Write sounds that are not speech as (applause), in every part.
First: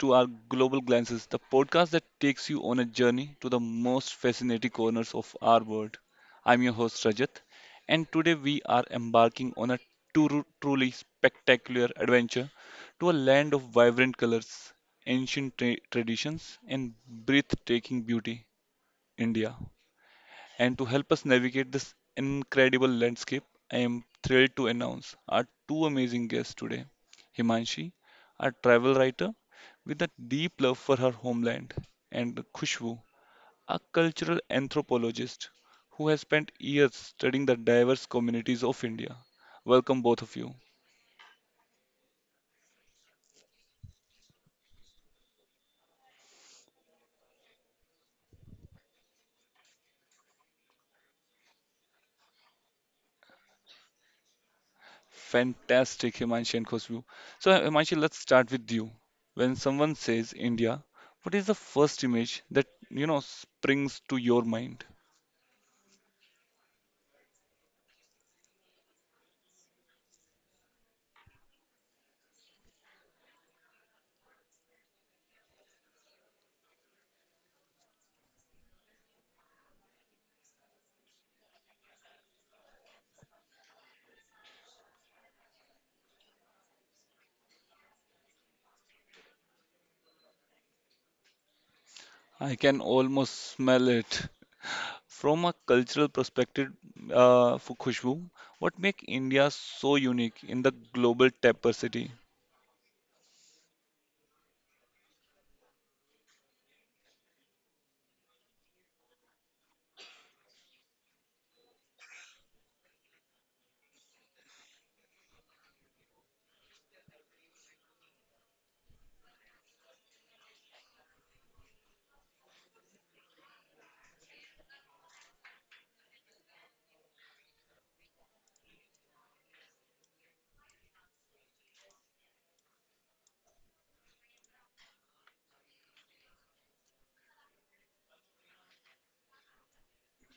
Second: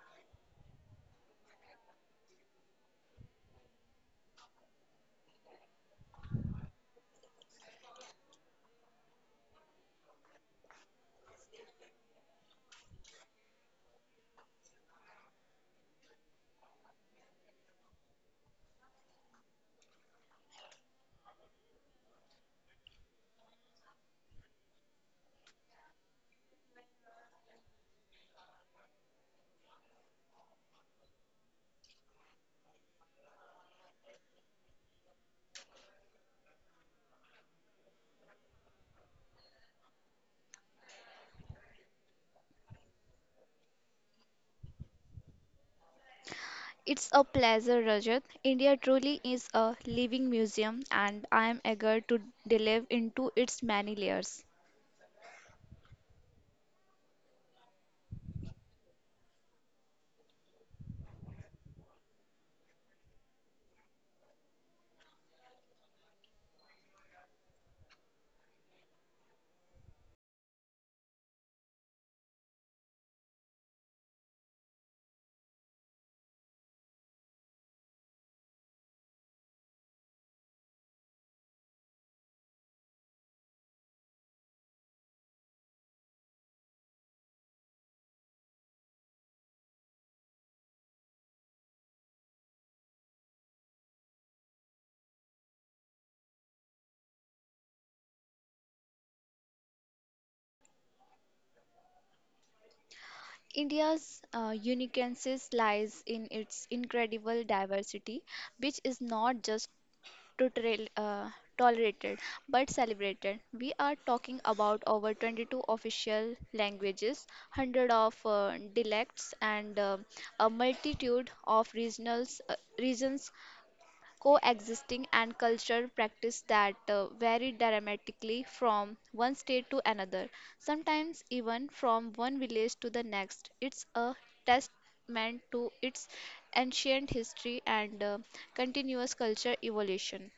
to our Global Glances, the podcast that takes you on a journey to the most fascinating corners of our world. I'm your host Rajat, and today we are embarking on a truly spectacular adventure to a land of vibrant colors, ancient traditions, and breathtaking beauty, India. And to help us navigate this incredible landscape, I am thrilled to announce our two amazing guests today: Himanshi, a travel writer with a deep love for her homeland, and Khushbu, a cultural anthropologist who has spent years studying the diverse communities of India. Welcome, both of you. It's a pleasure, Rajat. India truly is a living museum, and I am eager to delve into its many layers. Fantastic, Himanshi and Khushbu. So, Himanshi, let's start with you. When someone says India, what is the first image that springs to your mind? I can almost smell it. From a cultural perspective, for Khushbu, what makes India so unique in the global tapestry? India's uniqueness lies in its incredible diversity, which is not just to trail, uh, tolerated but celebrated. We are talking about over 22 official languages, hundred of dialects, and a regions coexisting and cultural practice that vary dramatically from one state to another, sometimes even from one village to the next. It's a testament to its ancient history and continuous culture evolution.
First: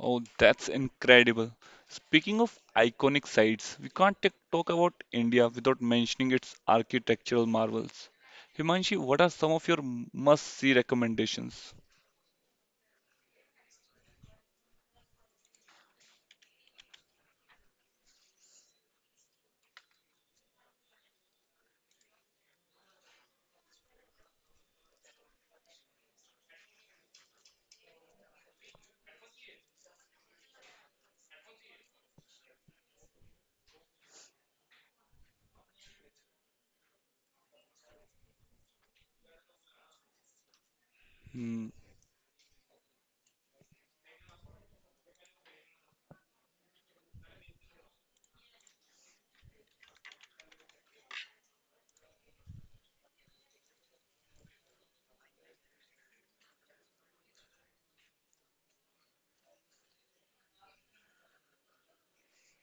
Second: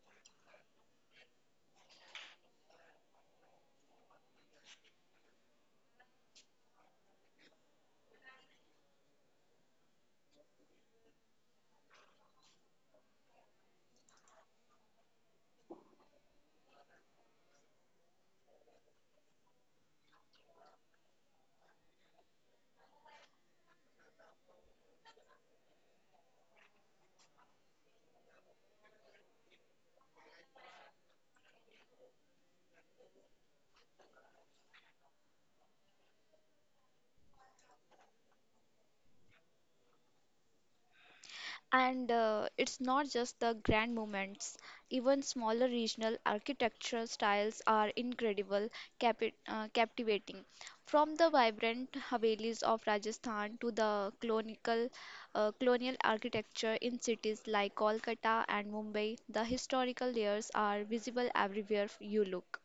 Oh, that's incredible. Speaking of iconic sites, we can't talk about India without mentioning its architectural marvels. Himanshi, what are some of your must-see recommendations? Hmm, And it's not just the grand moments, even smaller regional architectural styles are incredible, captivating. From the vibrant Havelis of Rajasthan to the colonial architecture in cities like Kolkata and Mumbai, the historical layers are visible everywhere you look.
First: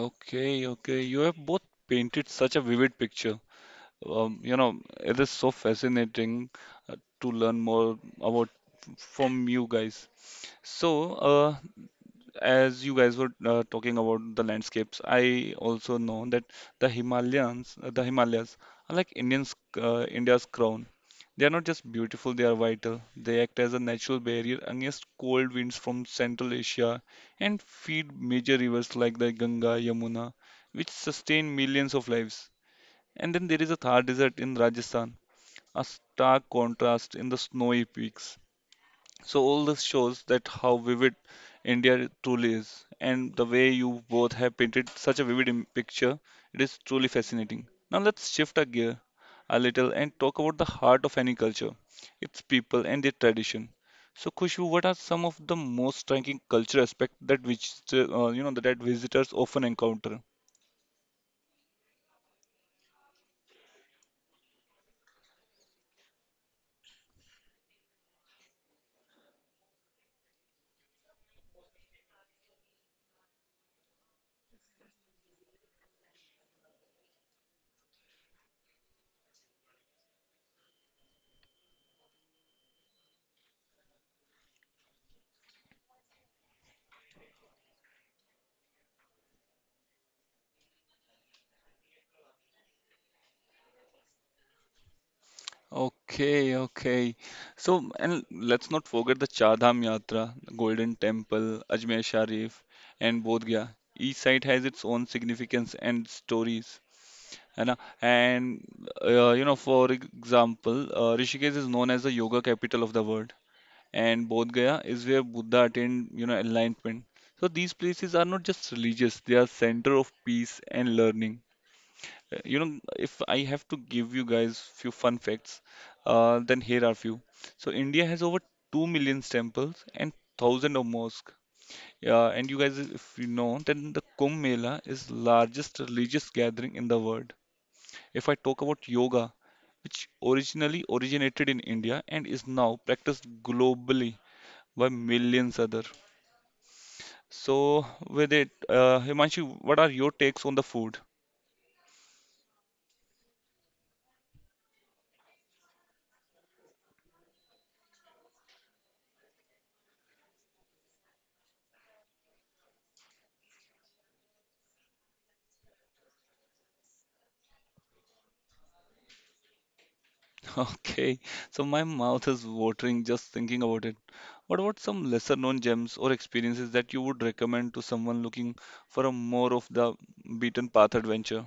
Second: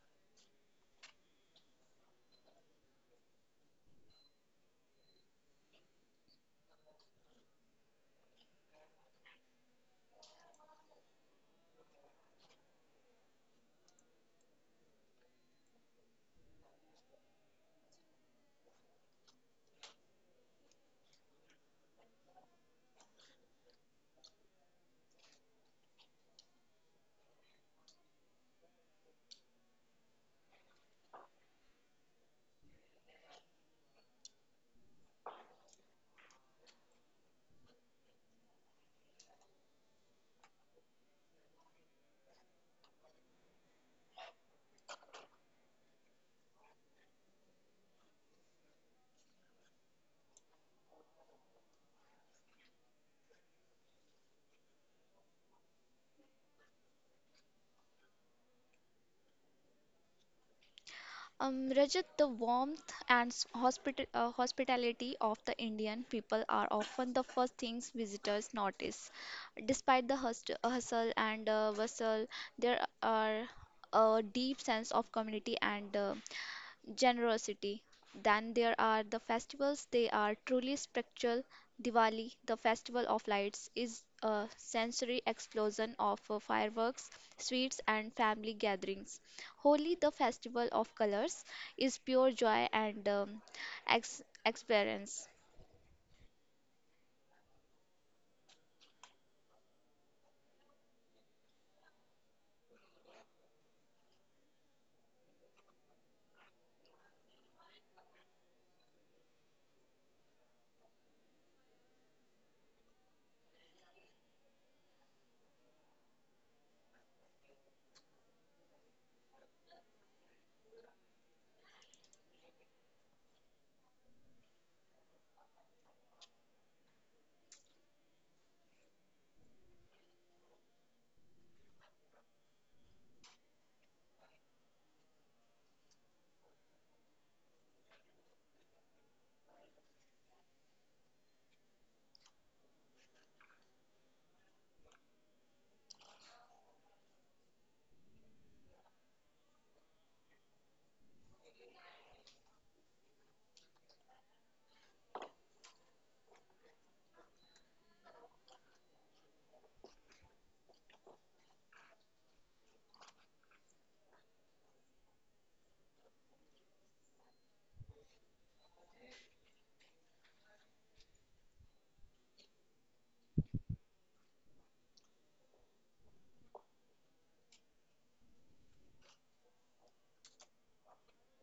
okay, okay. You have both painted such a vivid picture. It is so fascinating uh, to learn more about from you guys. So, as you guys were talking about the landscapes, I also know that the Himalayas are like India's crown. They are not just beautiful, they are vital. They act as a natural barrier against cold winds from Central Asia and feed major rivers like the Ganga, Yamuna, which sustain millions of lives. And then there is a Thar Desert in Rajasthan, a stark contrast in the snowy peaks. So all this shows that how vivid India truly is, and the way you both have painted such a vivid picture, it is truly fascinating. Now let's shift our gear a little and talk about the heart of any culture, its people and their tradition. So Khushu, what are some of the most striking cultural aspects that which that visitors often encounter? Rajat, the warmth and hospitality of the Indian people are often the first things visitors notice. Despite the hustle and bustle, there are a deep sense of community and generosity. Then there are the festivals, they are truly spiritual. Diwali, the festival of lights, is a sensory explosion of fireworks, sweets, and family gatherings. Holi, the festival of colors, is pure joy and experience. Okay, okay. So, and let's not forget the Char Dham Yatra, Golden Temple, Ajmer Sharif, and Bodh Gaya. Each site has its own significance and stories. है ना? For example, Rishikesh is known as the yoga capital of the world, and Bodh Gaya is where Buddha attained enlightenment. So these places are not just religious; they are center of peace and learning. If I have to give you guys few fun facts, then here are few. So India has over 2 million temples and 1000 of mosques. Yeah, and you guys, if you know, then the Kumbh Mela is largest religious gathering in the world. If I talk about yoga, which originally originated in India and is now practiced globally by millions other. So with it, Himanshu, what are your takes on the food? (laughs) Okay, so my mouth is watering just thinking about it. What about some lesser known gems or experiences that you would recommend to someone looking for a more of the beaten path adventure?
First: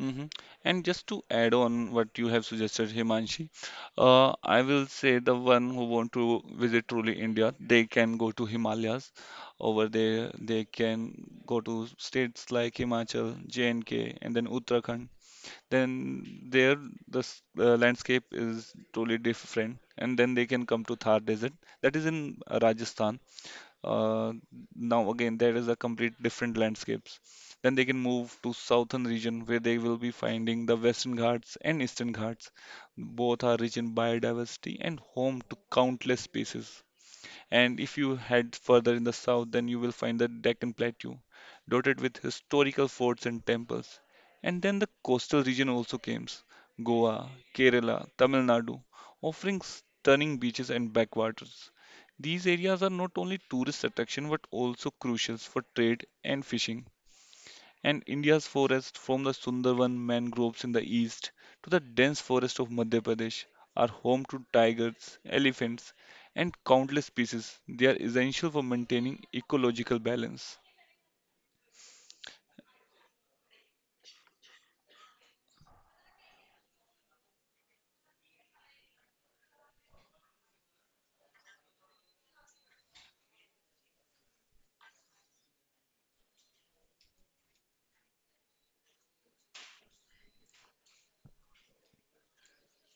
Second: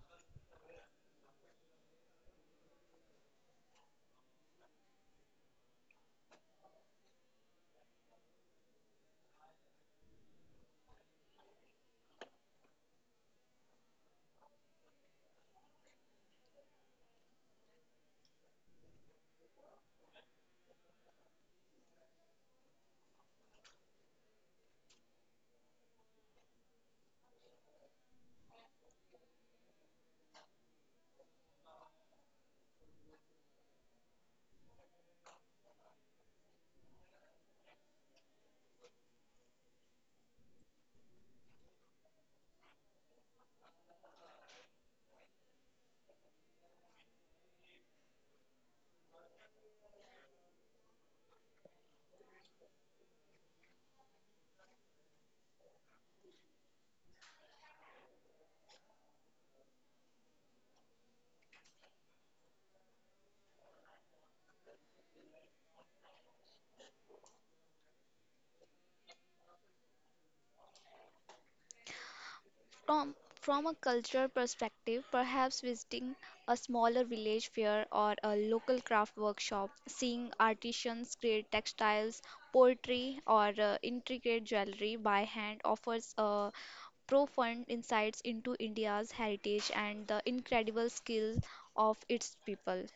hmm And just to add on what you have suggested, Himanshi, I will say the one who want to visit truly India, they can go to Himalayas. Over there, they can go to states like Himachal, J&K, and K, and then Uttarakhand. Then there the landscape is totally different and then they can come to Thar desert that is in Rajasthan. uh, Now again there is a complete different landscapes. Then they can move to southern region where they will be finding the western ghats and eastern ghats. Both are rich in biodiversity and home to countless species, and if you head further in the south, then you will find the Deccan Plateau, dotted with historical forts and temples. And then the coastal region also came: Goa, Kerala, Tamil Nadu, offering stunning beaches and backwaters. These areas are not only tourist attraction but also crucial for trade and fishing, and India's forests from the Sundarban mangroves in the east to the dense forest of Madhya Pradesh are home to tigers, elephants, and countless species. They are essential for maintaining ecological balance. From a cultural perspective, perhaps visiting a smaller village fair or a local craft workshop, seeing artisans create textiles, poetry, or intricate jewelry by hand offers a profound insights into India's heritage and the incredible skill of its people.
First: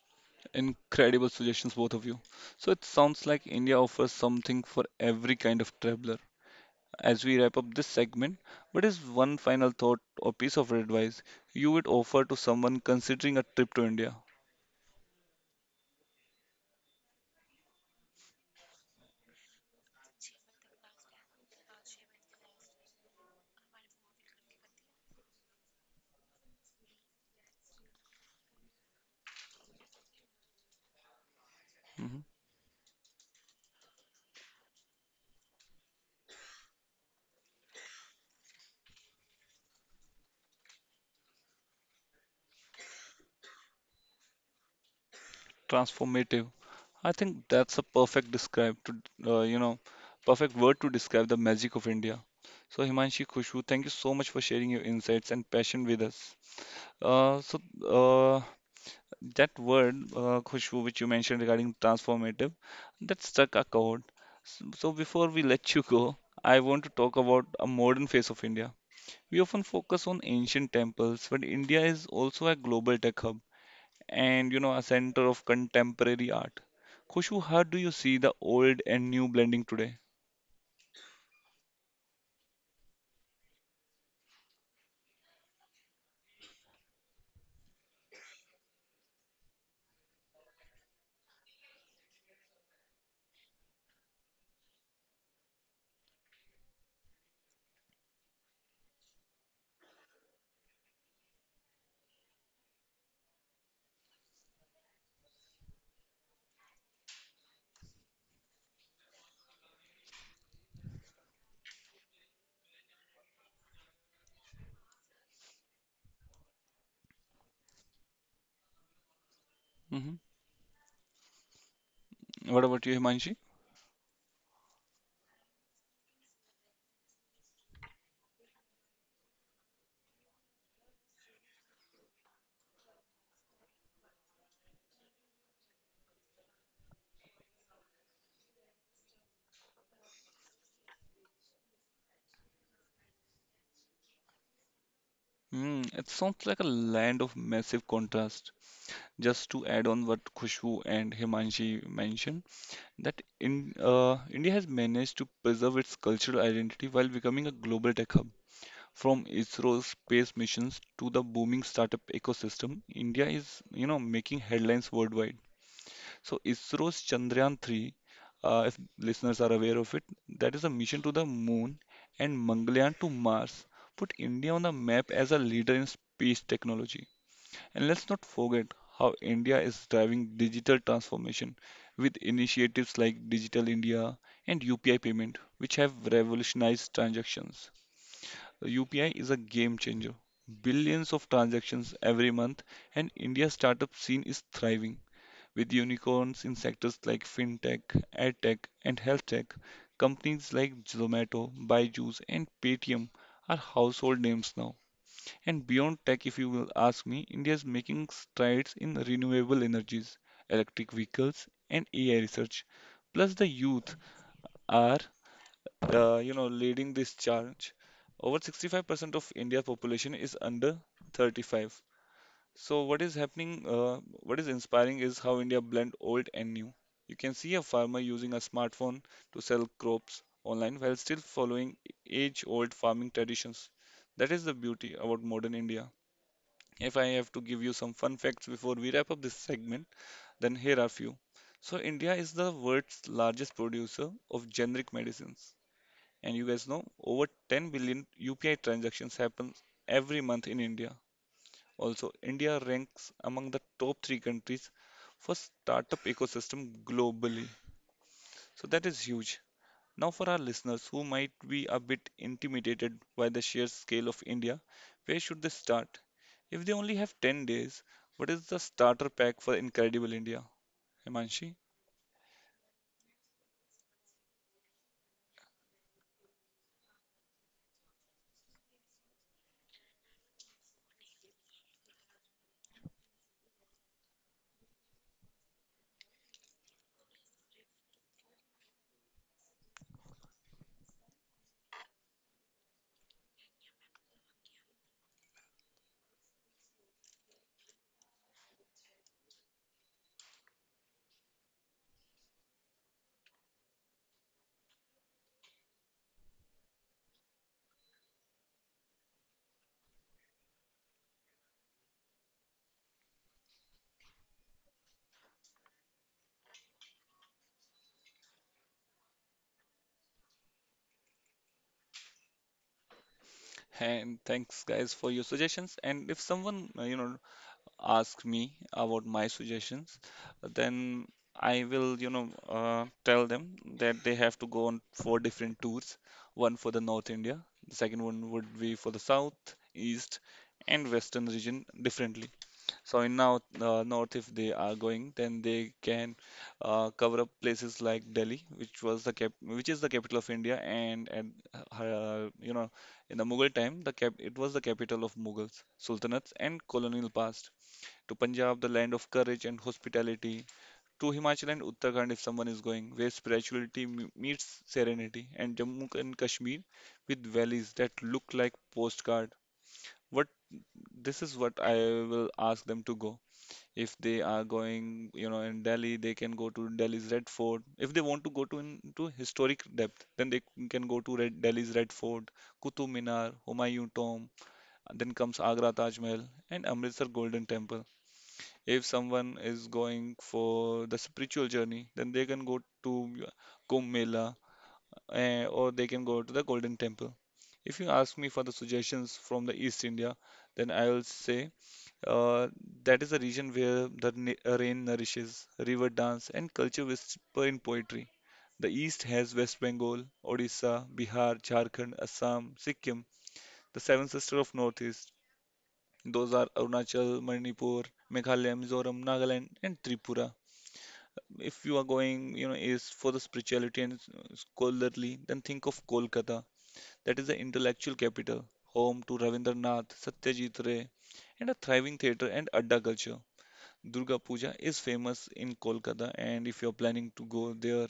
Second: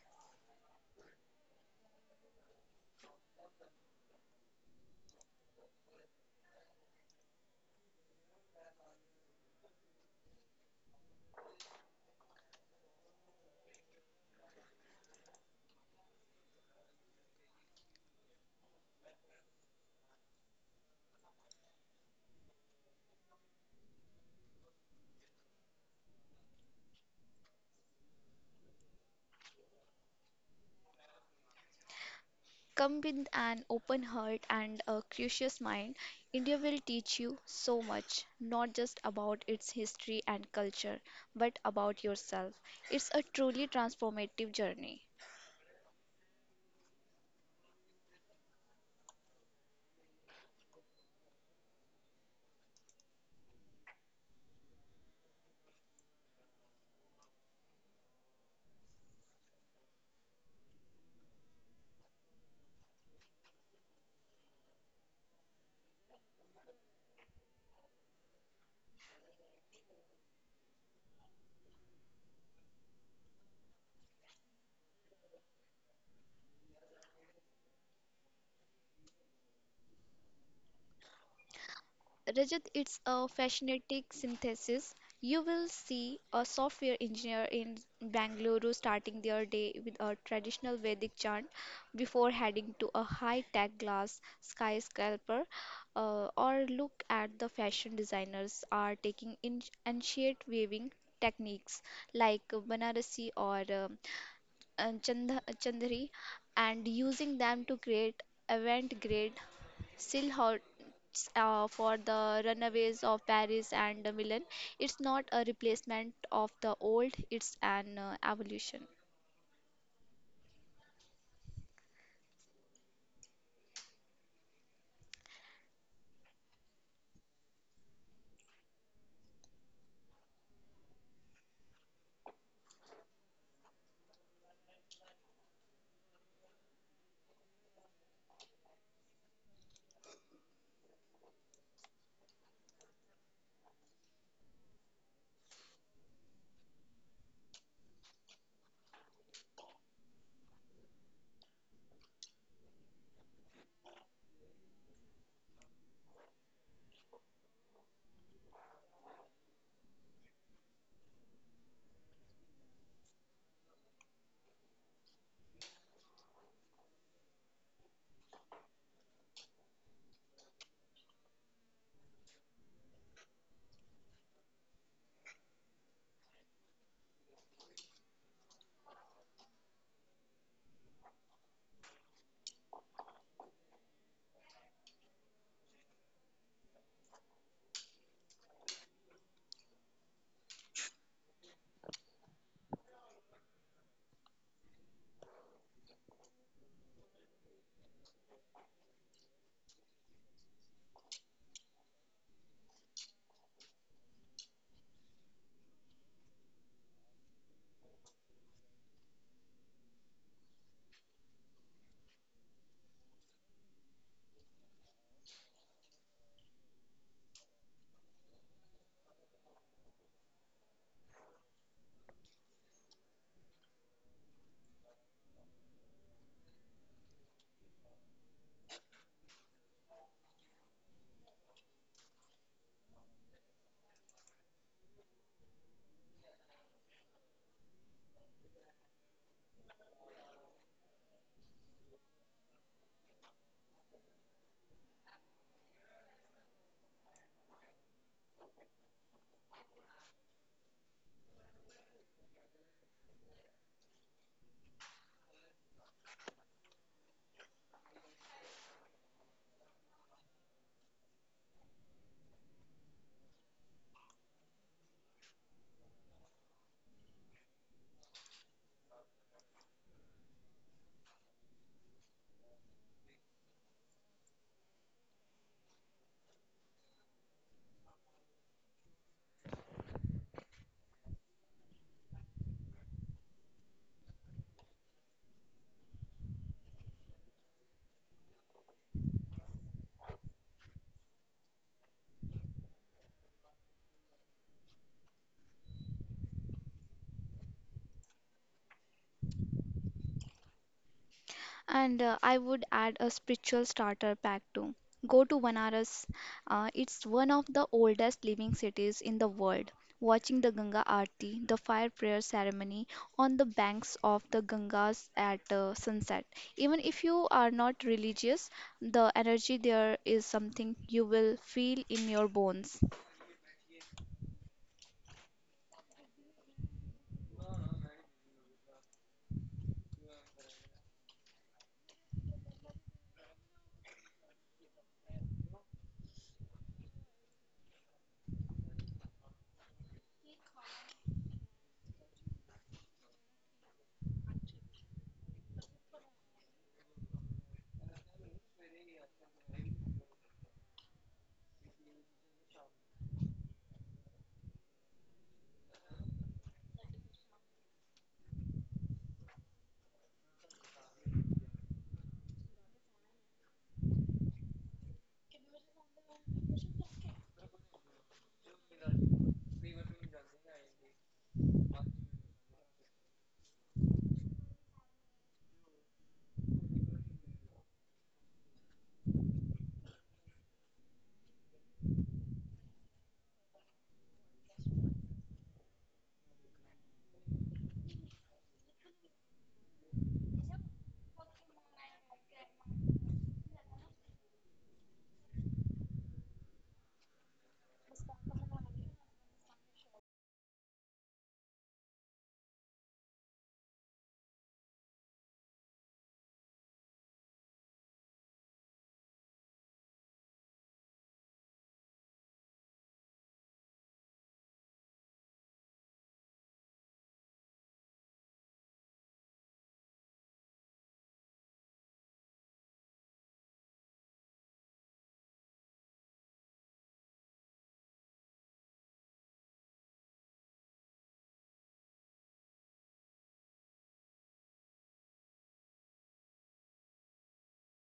Incredible suggestions, both of you. So it sounds like India offers something for every kind of traveler. As we wrap up this segment, what is one final thought or piece of advice you would offer to someone considering a trip to India? Mhm. Come with an open heart and a curious mind. India will teach you so much, not just about its history and culture, but about yourself. It's a truly transformative journey. Transformative. I think that's a perfect describe to uh, you know perfect word to describe the magic of India. So Himanshi Khushbu, thank you so much for sharing your insights and passion with us. Uh, so uh, that word Khushbu, which you mentioned regarding transformative, that struck a chord. So before we let you go, I want to talk about a modern face of India. We often focus on ancient temples, but India is also a global tech hub and a center of contemporary art. Khushu, how do you see the old and new blending today? Rajat, it's a fascinating synthesis. You will see a software engineer in Bangalore starting their day with a traditional Vedic chant before heading to a high-tech glass skyscraper, or look at the fashion designers are taking in ancient weaving techniques like Banarasi or Chandha Chandhari and using them to create avant-garde still hurts for the runaways of Paris and Milan. It's not a replacement of the old, it's an evolution. hmm What about you, Himanshi? Hmm, it sounds like a land of massive contrast. Just to add on what Khushu and Himanshi mentioned, that in India has managed to preserve its cultural identity while becoming a global tech hub. From ISRO's space missions to the booming startup ecosystem, India is, you know, making headlines worldwide. So ISRO's Chandrayaan 3, if listeners are aware of it, that is a mission to the moon and Mangalyaan to Mars, put India on the map as a leader in space technology. And let's not forget how India is driving digital transformation with initiatives like Digital India and UPI payment, which have revolutionized transactions. UPI is a game changer. Billions of transactions every month, and India's startup scene is thriving. With unicorns in sectors like fintech, edtech, and healthtech, companies like Zomato, Byju's, and Paytm are household names now. And beyond tech, if you will ask me, India is making strides in renewable energies, electric vehicles, and AI research. Plus, the youth are, leading this charge. Over 65% of India's population is under 35, so what is what is inspiring is how India blend old and new. You can see a farmer using a smartphone to sell crops online while still following age-old farming traditions. That is the beauty about modern India. If I have to give you some fun facts before we wrap up this segment, then here are few. So India is the world's largest producer of generic medicines. And you guys know over 10 billion UPI transactions happen every month in India. Also, India ranks among the top three countries for startup ecosystem globally. So that is huge. Now, for our listeners who might be a bit intimidated by the sheer scale of India, where should they start? If they only have 10 days, what is the starter pack for Incredible India? Himanshi? And I would add a spiritual starter pack too. Go to Banaras. It's one of the oldest living cities in the world. Watching the Ganga Aarti, the fire prayer ceremony on the banks of the Gangas at sunset. Even if you are not religious, the energy there is something you will feel in your bones. And thanks guys for your suggestions. And if someone, ask me about my suggestions, then I will, tell them that they have to go on four different tours. One for the North India, the second one would be for the South, East, and Western region differently. So in now North, if they are going, then they can cover up places like Delhi, which was the which is the capital of India, and uh, you know, in the Mughal time, the cap, it was the capital of Mughals, sultanates, and colonial past to Punjab, the land of courage and hospitality, to Himachal and Uttarakhand if someone is going, where spirituality meets serenity, and Jammu and Kashmir with valleys that look like postcard. What this is what I will ask them to go. If they are going, you know, in Delhi, they can go to Delhi's Red Fort. If they want to go to into historic depth, then they can go to Delhi's Red Fort, Qutub Minar, Humayun Tomb, and then comes Agra Taj Mahal and Amritsar Golden Temple. If someone is going for the spiritual journey, then they can go to Kumbh Mela eh, or they can go to the Golden Temple. If you ask me for the suggestions from the East India, then I will say uh, that is a region where the rain nourishes, river dance, and culture whisper in poetry. The East has West Bengal, Odisha, Bihar, Jharkhand, Assam, Sikkim, the seven sisters of Northeast. Those are Arunachal, Manipur, Meghalaya, Mizoram, Nagaland, and Tripura if you are going, you know, is for the spirituality and scholarly, then think of Kolkata. That is the intellectual capital, home to Ravindranath, Satyajit Ray, and a thriving theatre and adda culture. Durga Puja is famous in Kolkata, and if you're planning to go there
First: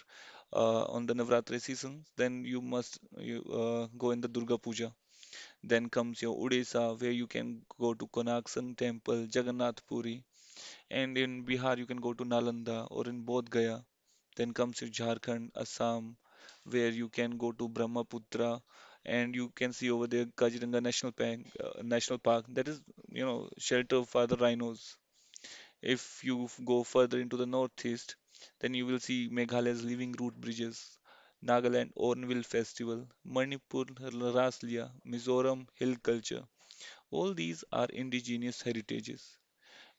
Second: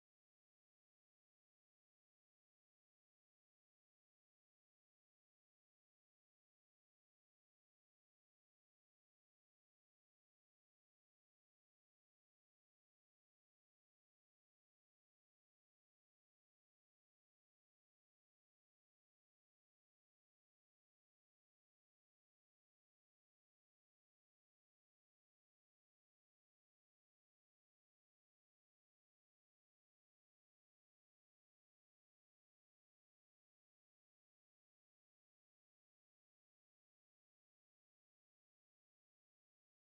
on the Navratri season, then you must go in the Durga Puja. Then comes your Odisha, where you can go to Konark Sun Temple, Jagannath Puri, and in Bihar you can go to Nalanda or in Bodh Gaya. Then comes your Jharkhand, Assam, where you can go to Brahmaputra and you can see over there Kaziranga National Park. That is shelter for the rhinos. If you go further into the northeast, then you will see Meghalaya's living root bridges, Nagaland Ornville Festival, Manipur Raslia, Mizoram Hill Culture. All these are indigenous heritages.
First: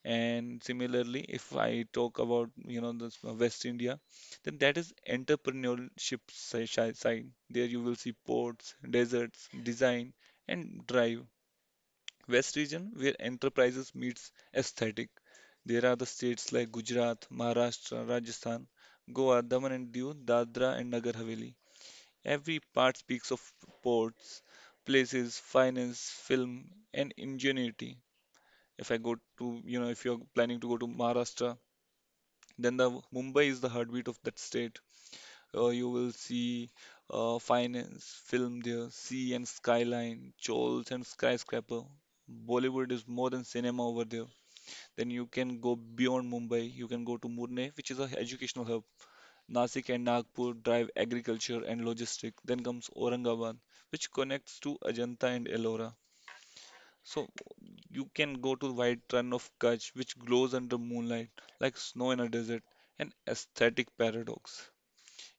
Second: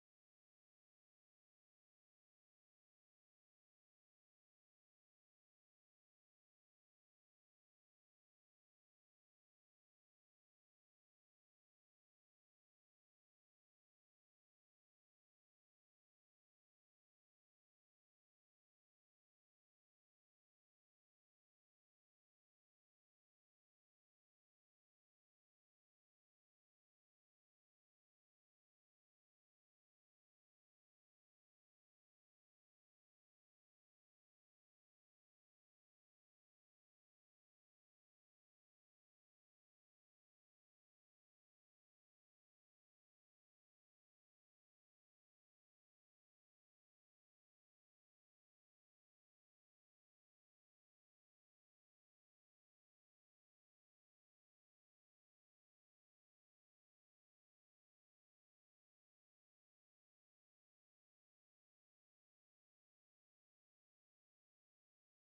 And similarly, if I talk about this West India, then that is entrepreneurship side. There you will see ports, deserts, design, and drive. West region where enterprises meets aesthetic. There are the states like Gujarat, Maharashtra, Rajasthan, Goa, Daman and Diu, Dadra and Nagar Haveli. Every part speaks of ports, places, finance, film, and ingenuity. If I go to, you know, if you're planning to go to Maharashtra, then the Mumbai is the heartbeat of that state. You will see finance, film there, sea and skyline, chols and skyscraper. Bollywood is more than cinema over there. Then you can go beyond Mumbai. You can go to Pune, which is an educational hub. Nasik and Nagpur drive agriculture and logistics. Then comes Aurangabad, which connects to Ajanta and Ellora. So you can go to White Run of Kutch, which glows under moonlight like snow in a desert, an aesthetic paradox.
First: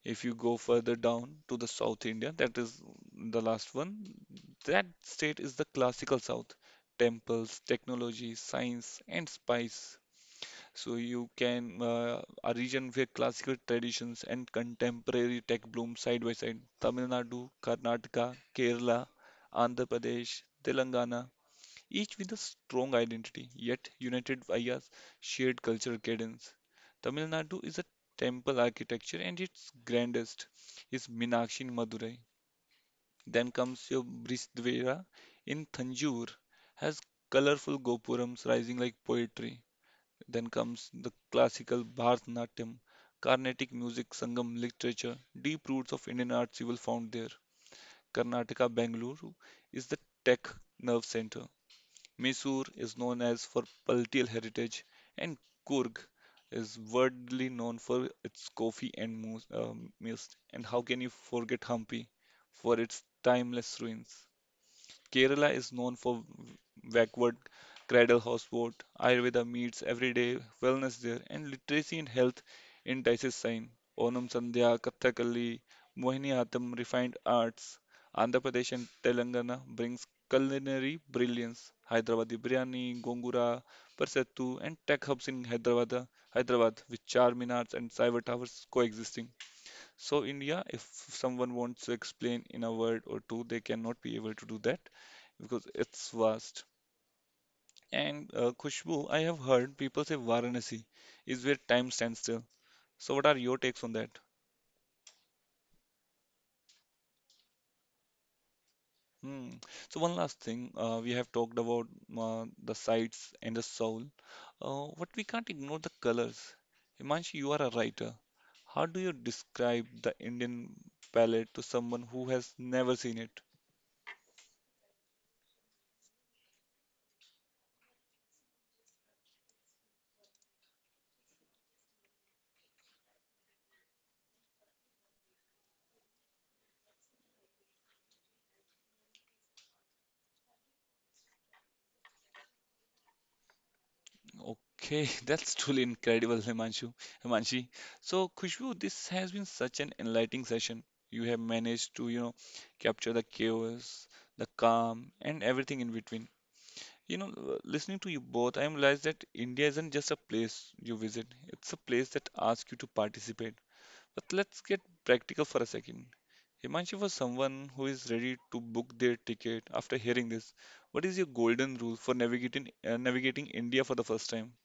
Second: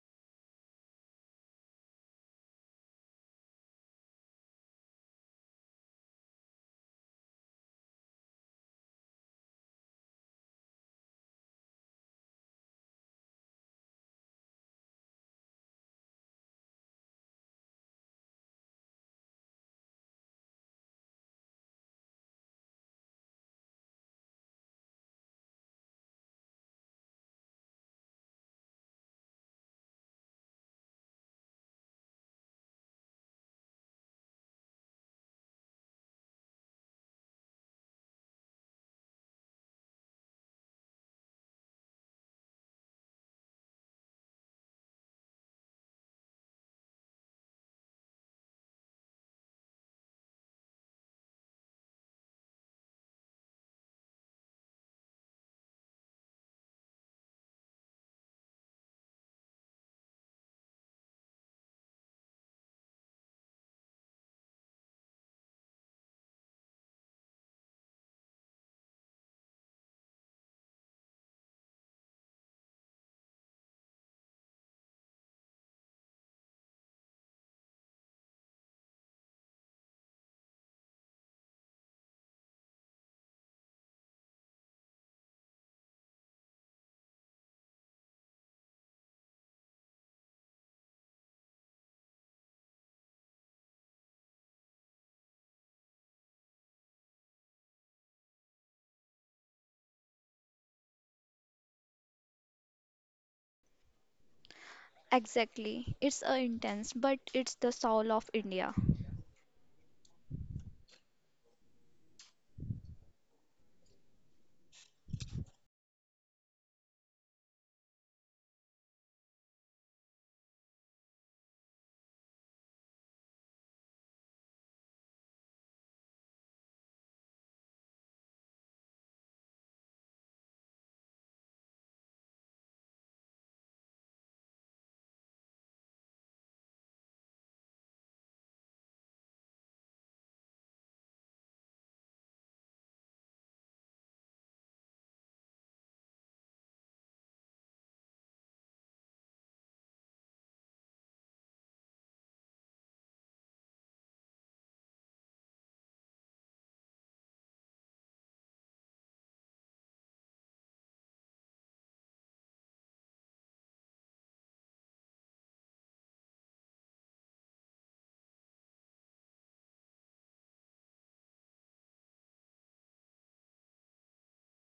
If you go further down to the South India, that is the last one, that state is the classical South. Temples, technology, science, and spice. So you can a region where classical traditions and contemporary tech bloom side by side. Tamil Nadu, Karnataka, Kerala, Andhra Pradesh, Telangana, each with a strong identity, yet united via shared cultural cadence. Tamil Nadu is a temple architecture, and its grandest is Meenakshi in Madurai. Then comes your Brihdwara in Thanjavur, has colorful gopurams rising like poetry. Then comes the classical Bharatanatyam, Carnatic music, Sangam literature, deep roots of Indian arts you will find there. Karnataka, Bangalore is the tech nerve center, Mysore is known as for palatial heritage, and Coorg is worldly known for its coffee and mist. And how can you forget Hampi for its timeless ruins? Kerala is known for backward cradle houseboat, Ayurveda meets everyday wellness there, and literacy and health entices sign. Onam Sandhya, Kathakali, Mohiniyattam, refined arts. Andhra Pradesh and Telangana brings culinary brilliance. Hyderabadi biryani, gongura, parsettu, and tech hubs in Hyderabad with charminars and cyber towers coexisting. So India, if someone wants to explain in a word or two, they cannot be able to do that because it's vast. And Khushbu, I have heard people say Varanasi is where time stands still. So what are your takes on that? Exactly. It's intense, but it's the soul of India. Hmm. So one last thing, we have talked about the sights and the soul, but we can't ignore the colors. Himanshi, you are a writer. How do you describe the Indian palette to someone who has never seen it? Okay, (laughs) that's truly incredible, Himanshu. Himanshi. So, Khushbu, this has been such an enlightening session. You have managed to capture the chaos, the calm, and everything in between. Listening to you both, I realized that India isn't just a place you visit, it's a place that asks you to participate. But let's get practical for a second. Himanshi, for someone who is ready to book their ticket after hearing this, what is your golden rule for navigating India for the first time?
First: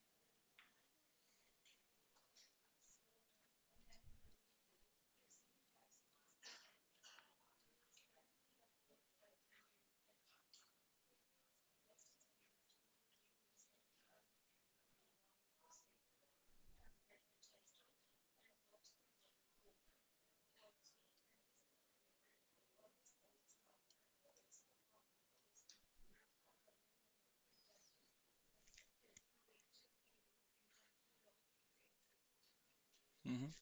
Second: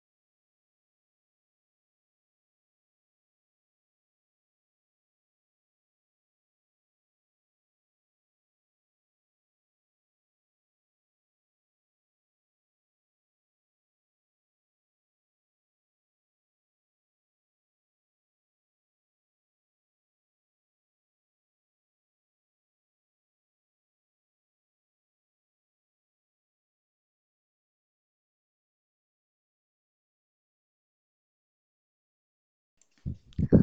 Mm-hmm.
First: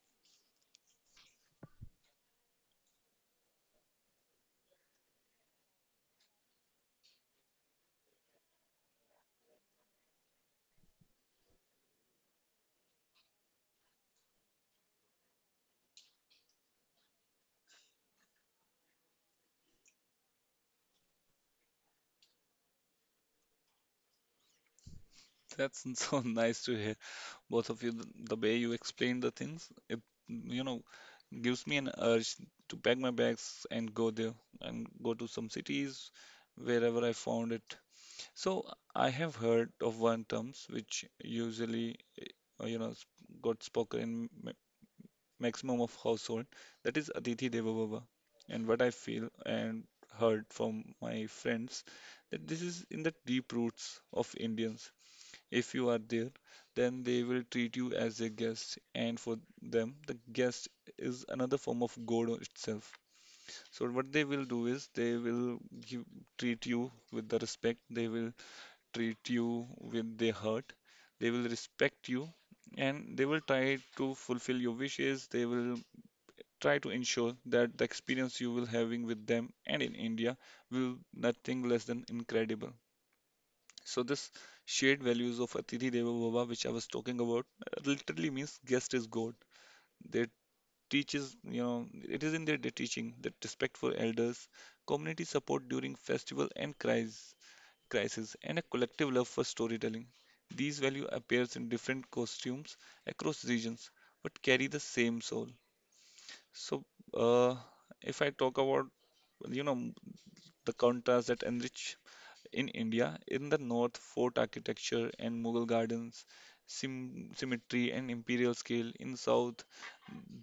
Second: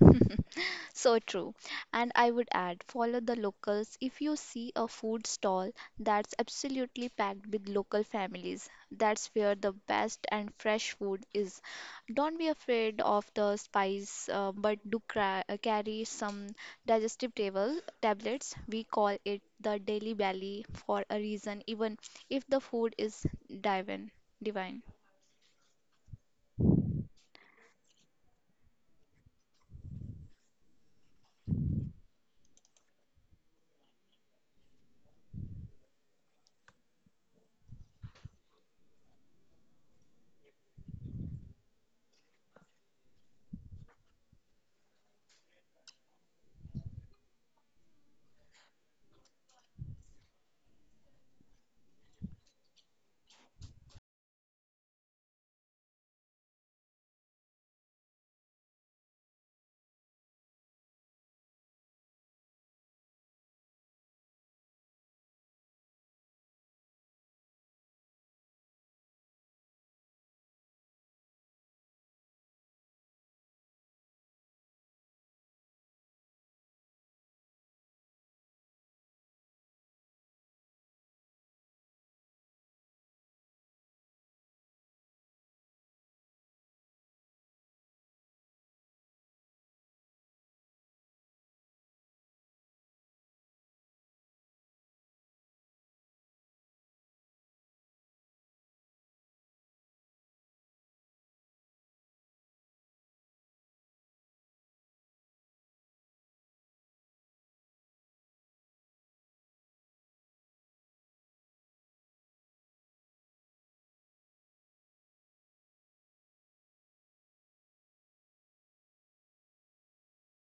(laughs) So true. And I would add, follow the locals. If you see a food stall that's absolutely packed with local families, that's where the best and fresh food is. Don't be afraid of the spice, but do cra carry some digestive table tablets. We call it the daily belly for a reason, even if the food is divine. Divine. That's (laughs) so nice to hear, both of you. The way you explain the things, it, you know, gives me an urge to pack my bags and go there and go to some cities wherever I found it. So I have heard of one terms which usually, uh, you know, sp- got spoken in maximum of household. That is Aditi Devabhava. And what I feel and heard from my friends that this is in the deep roots of Indians if you are there, then they will treat you as a guest, and for them, the guest is another form of God itself. So what they will do is they will give, treat you with the respect, they will treat you with their heart, they will respect you, and they will try to fulfill your wishes. They will try to ensure that the experience you will having with them and in India will nothing less than incredible. So this shared values of Atithi Deva Bhava, which I was talking about, literally means guest is God. They teaches it is in their teaching that respect for elders, community support during festival and crisis, and a collective love for storytelling. These value appears in different costumes across regions, but carry the same soul. So, uh, if I talk about, you know, the contrast that enrich in India, in the north, fort architecture and Mughal gardens, symmetry and imperial scale. In south,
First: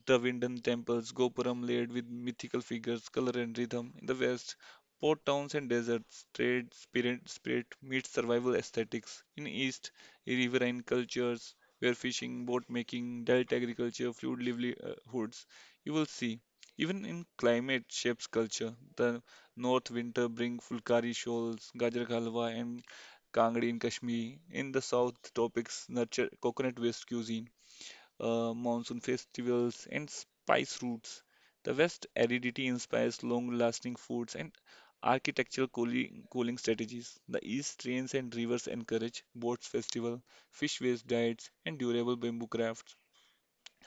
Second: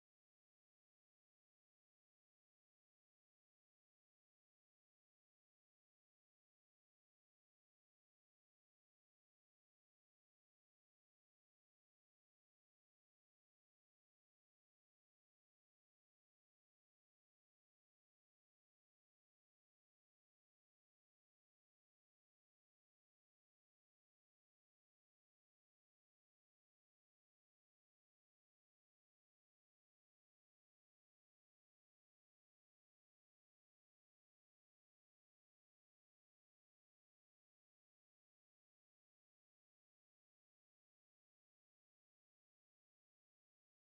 Dravidian temples, Gopuram laid with mythical figures, color and rhythm. In the west, port towns and deserts, trade spirit meets survival aesthetics. In east, riverine cultures where fishing, boat making, delta agriculture, fluid livelihoods. You will see even in climate shapes culture. The North winter bring fulkari shawls, gajar ka halwa, and kangdi in Kashmir. In the south, tropics nurture coconut-based cuisine, monsoon festivals, and spice routes. The west aridity inspires long-lasting foods and architectural cooling strategies. The east rains and rivers encourage boats festival, fish-based diets, and durable bamboo crafts.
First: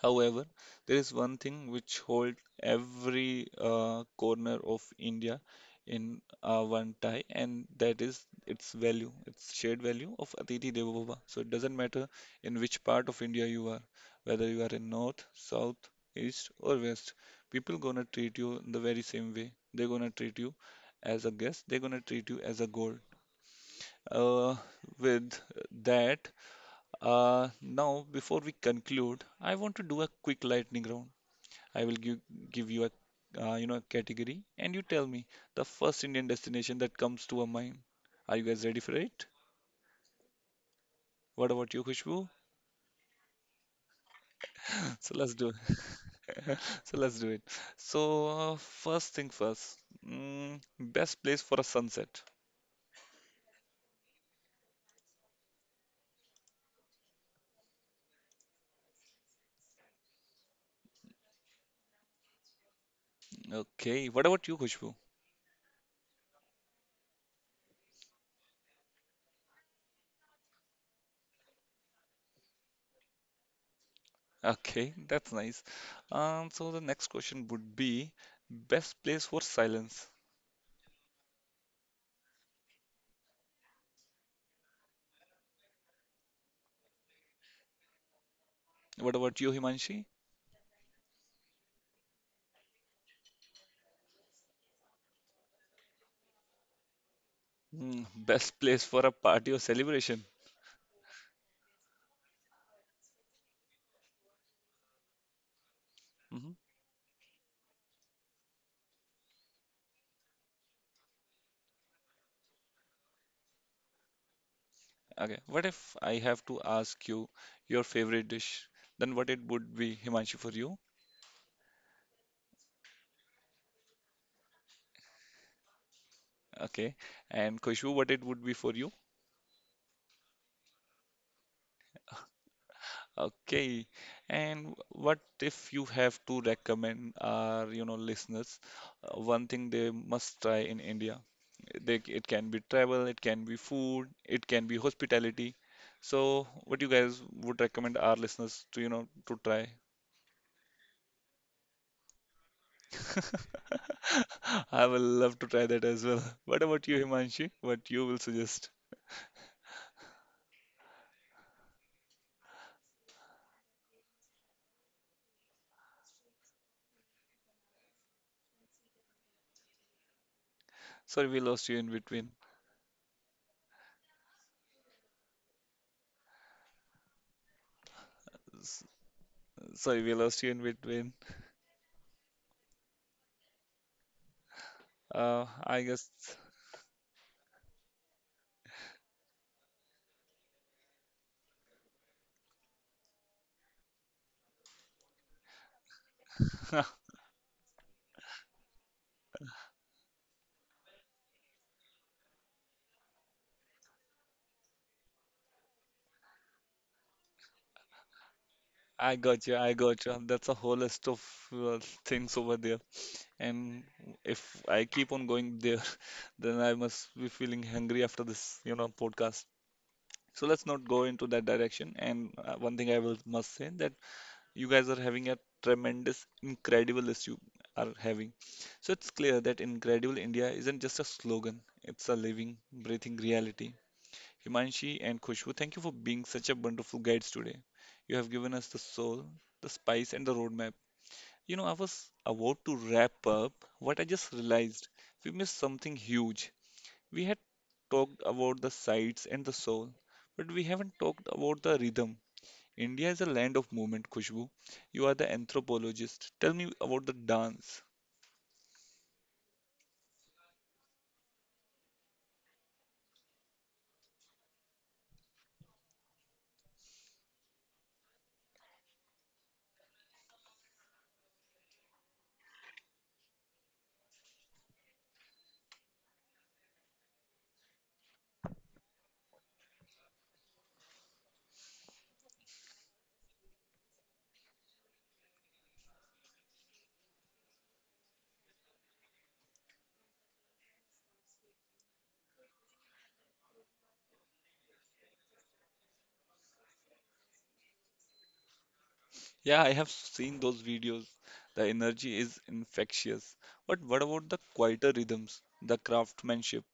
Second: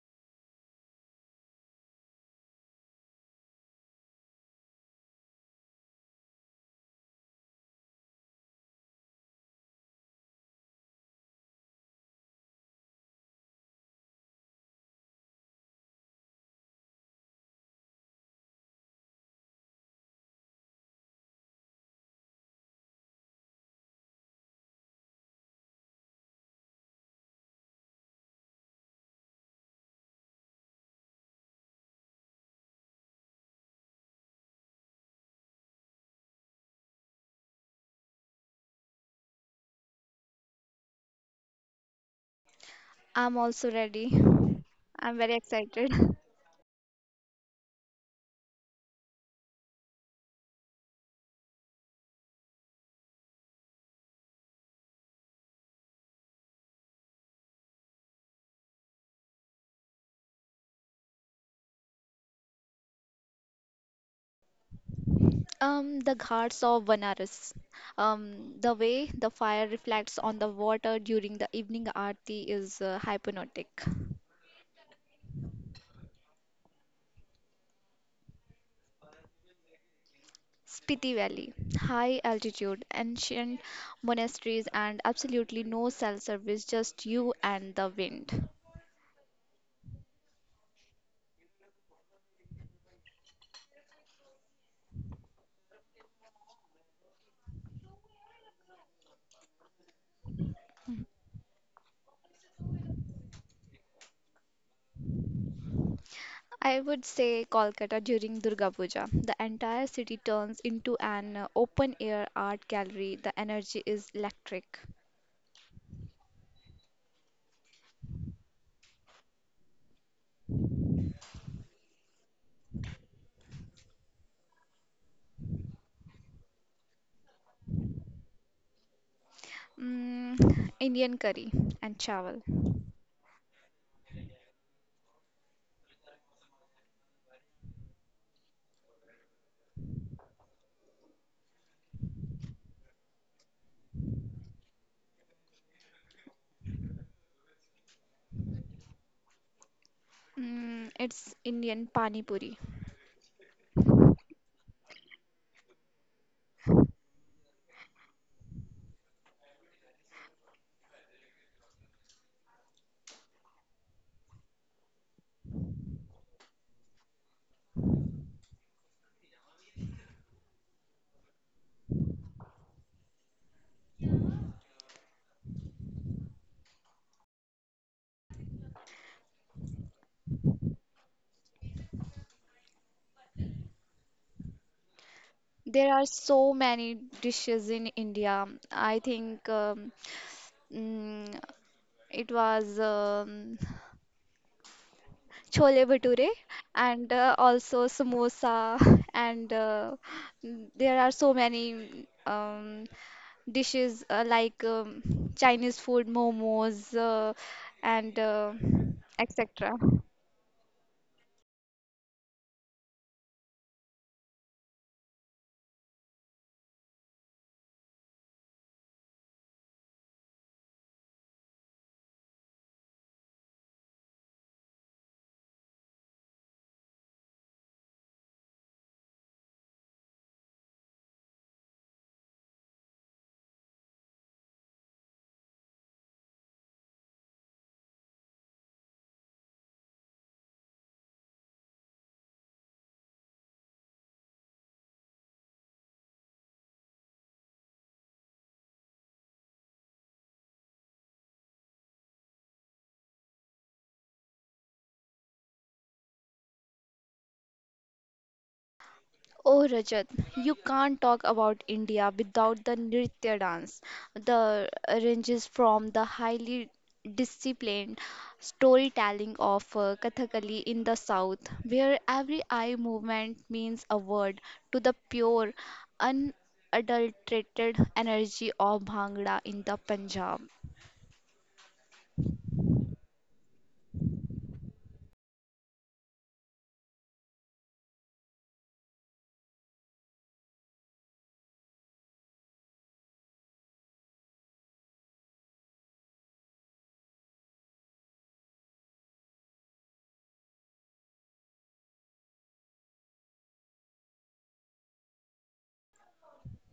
However, there is one thing which holds every corner of India in one tie, and that is its value, its shared value of Atithi Devo Bhava. So it doesn't matter in which part of India you are, whether you are in north, south, east, or west, people gonna treat you in the very same way. They're gonna treat you as a guest, they're gonna treat you as a gold. Uh, with that, now before we conclude, I want to do a quick lightning round. I will give you a a category, and you tell me the first Indian destination that comes to a mind. Are you guys ready for it? What about you, Khushbu? I'm also ready. (laughs) So let's do it. (laughs) So let's do it. So first thing first, best place for a sunset. Okay. What about you, Khushbu? (laughs) The Ghats of Vanaras. The way the fire reflects on the water during the evening aarti is hypnotic. Okay, that's nice. So the next question would be best place for silence. Spiti Valley, high altitude, ancient monasteries, and absolutely no cell service, just you and the wind. What about you, Himanshi? Best place for a party or celebration. Mm-hmm. I would say Kolkata during Durga Puja. The entire city turns into an open-air art gallery. The energy is electric. Okay, what if I have to ask you your favorite dish? Then what it would be, Himanshu, for you? Okay, and Kushbu, what it would be for you? Mm, Indian curry and chawal. Okay, and what if you have to recommend our listeners one thing they must try in India? It can be travel, it can be food, it can be hospitality. So, what you guys would recommend our listeners to try? Mm, it's Indian pani puri. (laughs) I will love to try that as well. (laughs) What about you, Himanshi? What you will suggest? Sorry, we lost you in between. S- Sorry, we lost you in between. I There guess are so many dishes in India. I think mm, it was chole bhature (laughs) and also samosa (laughs) and there are so many dishes like Chinese food, momos uh, and I got you. I etc. got you. That's a whole list of uh, things over there. And if I keep on going there, (laughs) then I must be feeling hungry after this podcast. So let's not go into that direction. And one thing I will must say that you guys are having a tremendous, incredible list you are having. So it's clear that Incredible India isn't just a slogan, it's a living, breathing reality. Himanshi and Khushbu, thank you for being such a wonderful guides today. You have given us the soul, the spice, and the roadmap. I was about to wrap up what I just realized. We missed something huge. We had talked about the sights and the soul, but we haven't talked about the rhythm. India is a land of movement, Khushbu. You are the anthropologist. Tell me about the dance. Oh Rajat, you can't talk about India without the Nritya dance. The ranges from the highly disciplined storytelling of Kathakali in the south, where every eye movement means a word, to the pure, unadulterated energy of Bhangra in the Punjab. Yeah, I have seen those videos. The energy is infectious. But what about the quieter rhythms, the craftsmanship?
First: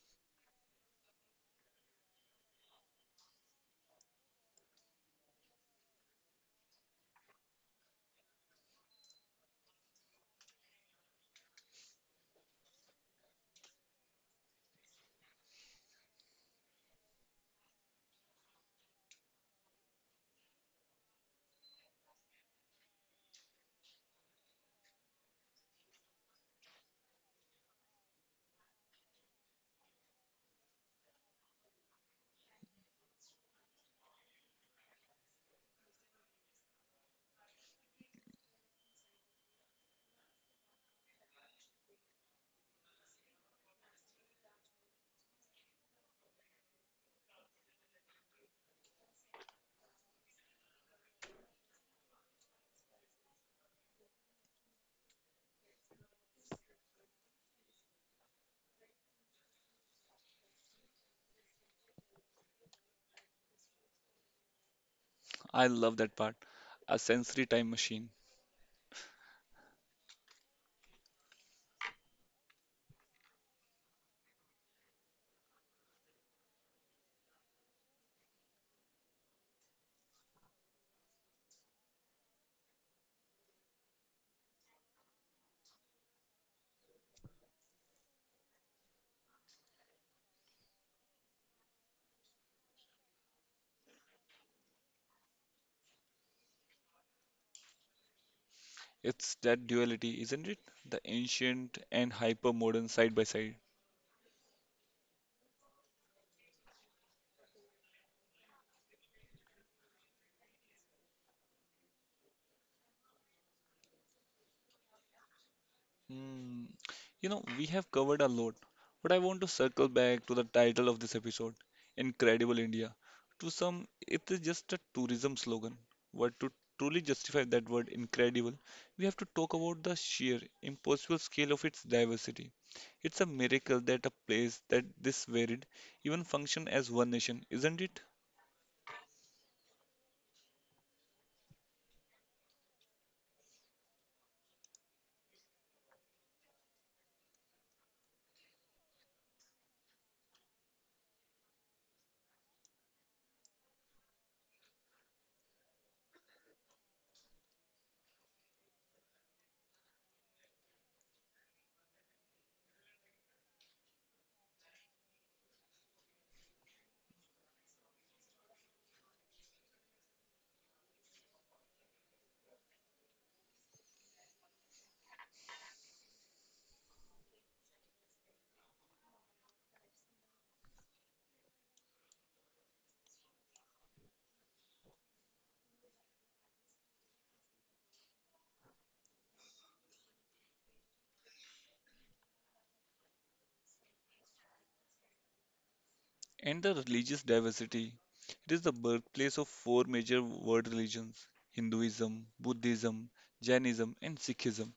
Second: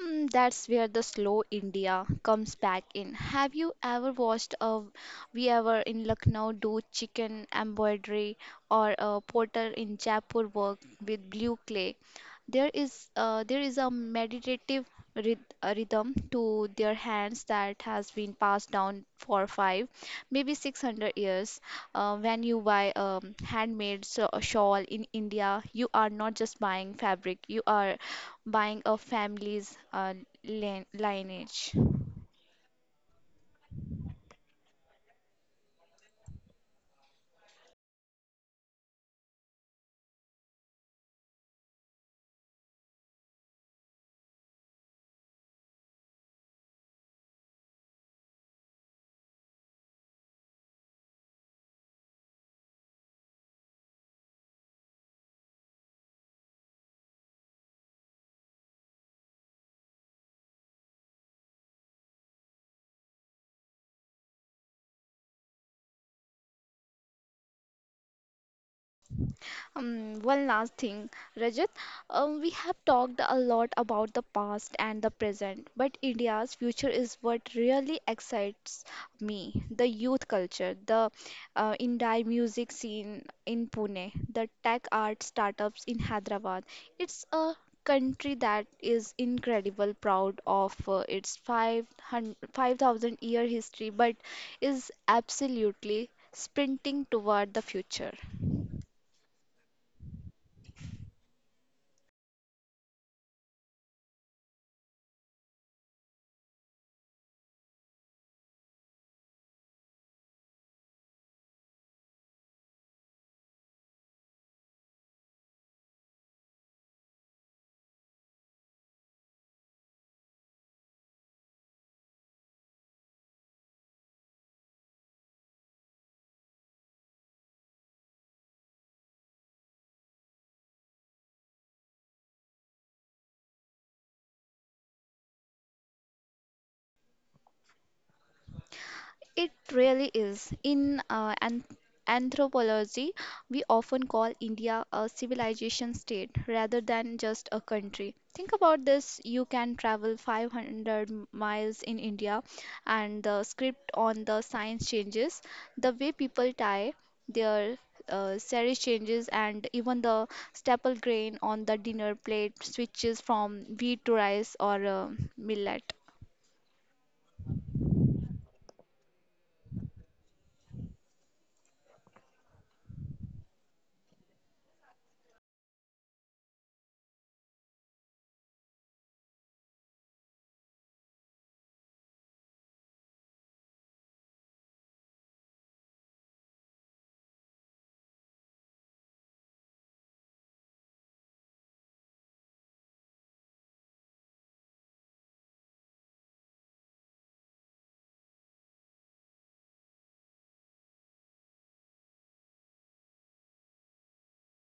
Mm, that's where the slow India comes back in. Have you ever watched a we ever in Lucknow do chicken embroidery or a potter in Jaipur work with blue clay? There is a meditative rhythm to their hands that has been passed down for five, maybe 600 years. When you buy a handmade shawl in India, you are not just buying fabric, you are buying a family's lineage. I love that part. A sensory time machine. One last thing, Rajat. We have talked a lot about the past and the present, but India's future is what really excites me. The youth culture, the indie music scene in Pune, the tech art startups in Hyderabad. It's a country that is incredible proud of its 500 5000 year history but is absolutely sprinting toward the future. It's that duality, isn't it? The ancient and hyper modern side by side. Hmm. We have covered a lot, but I want to circle back to the title of this episode, Incredible India. To some, it is just a tourism slogan, but to truly justify that word incredible, we have to talk about the sheer, impossible scale of its diversity. It's a miracle that a place that this varied even function as one nation, isn't it? It really is. In an anthropology, we often call India a civilization state rather than just a country. Think about this, you can travel 500 miles in India, and the script on the signs changes, the way people tie their saree changes, and even the staple grain on the dinner plate switches from wheat to rice or millet. And the religious diversity. It is the birthplace of four major world religions: Hinduism, Buddhism, Jainism, and Sikhism.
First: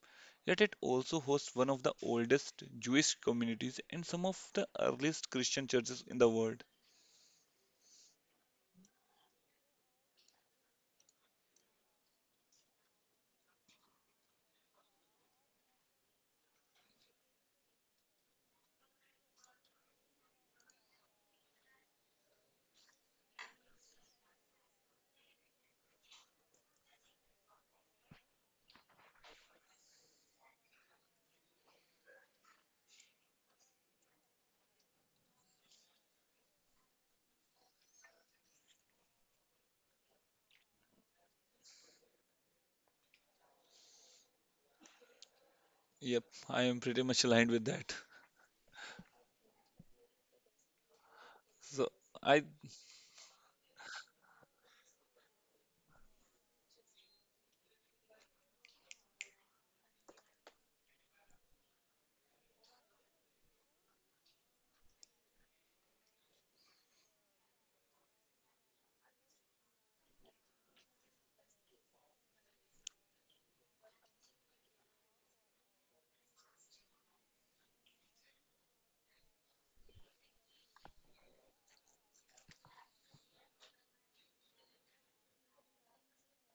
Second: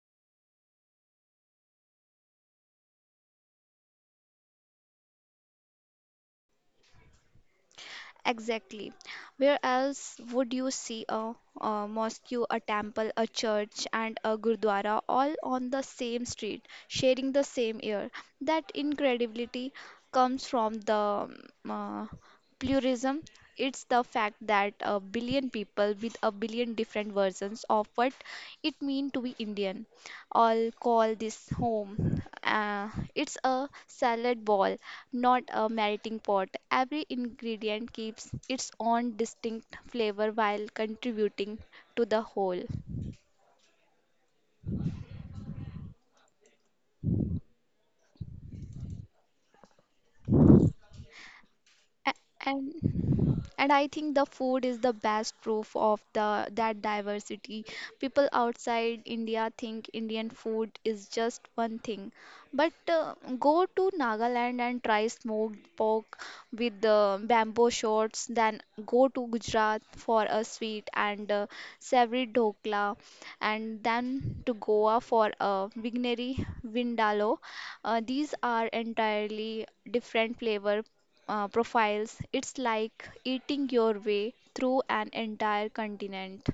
Yet it also hosts one of the oldest Jewish communities and some of the earliest Christian churches in the world. Exactly. Where else would you see a mosque, a temple, a church, and a gurdwara all on the same street, sharing the same air? That incredibility comes from the um, uh, pluralism. It's the fact that a billion people with a billion different versions of what it means to be Indian all call this home. It's a salad bowl, not a melting pot. Every ingredient keeps its own distinct flavor while contributing to the whole. Yep, I am pretty much aligned with that. So A- I and and I think the food is the best proof of the that diversity. People outside India think Indian food is just one thing, but go to Nagaland and try smoked pork with the bamboo shoots, then go to Gujarat for a sweet and savory dokla, and then to Goa for a vigneri vindaloo. These are entirely different flavor profiles. It's like eating your way through an entire continent.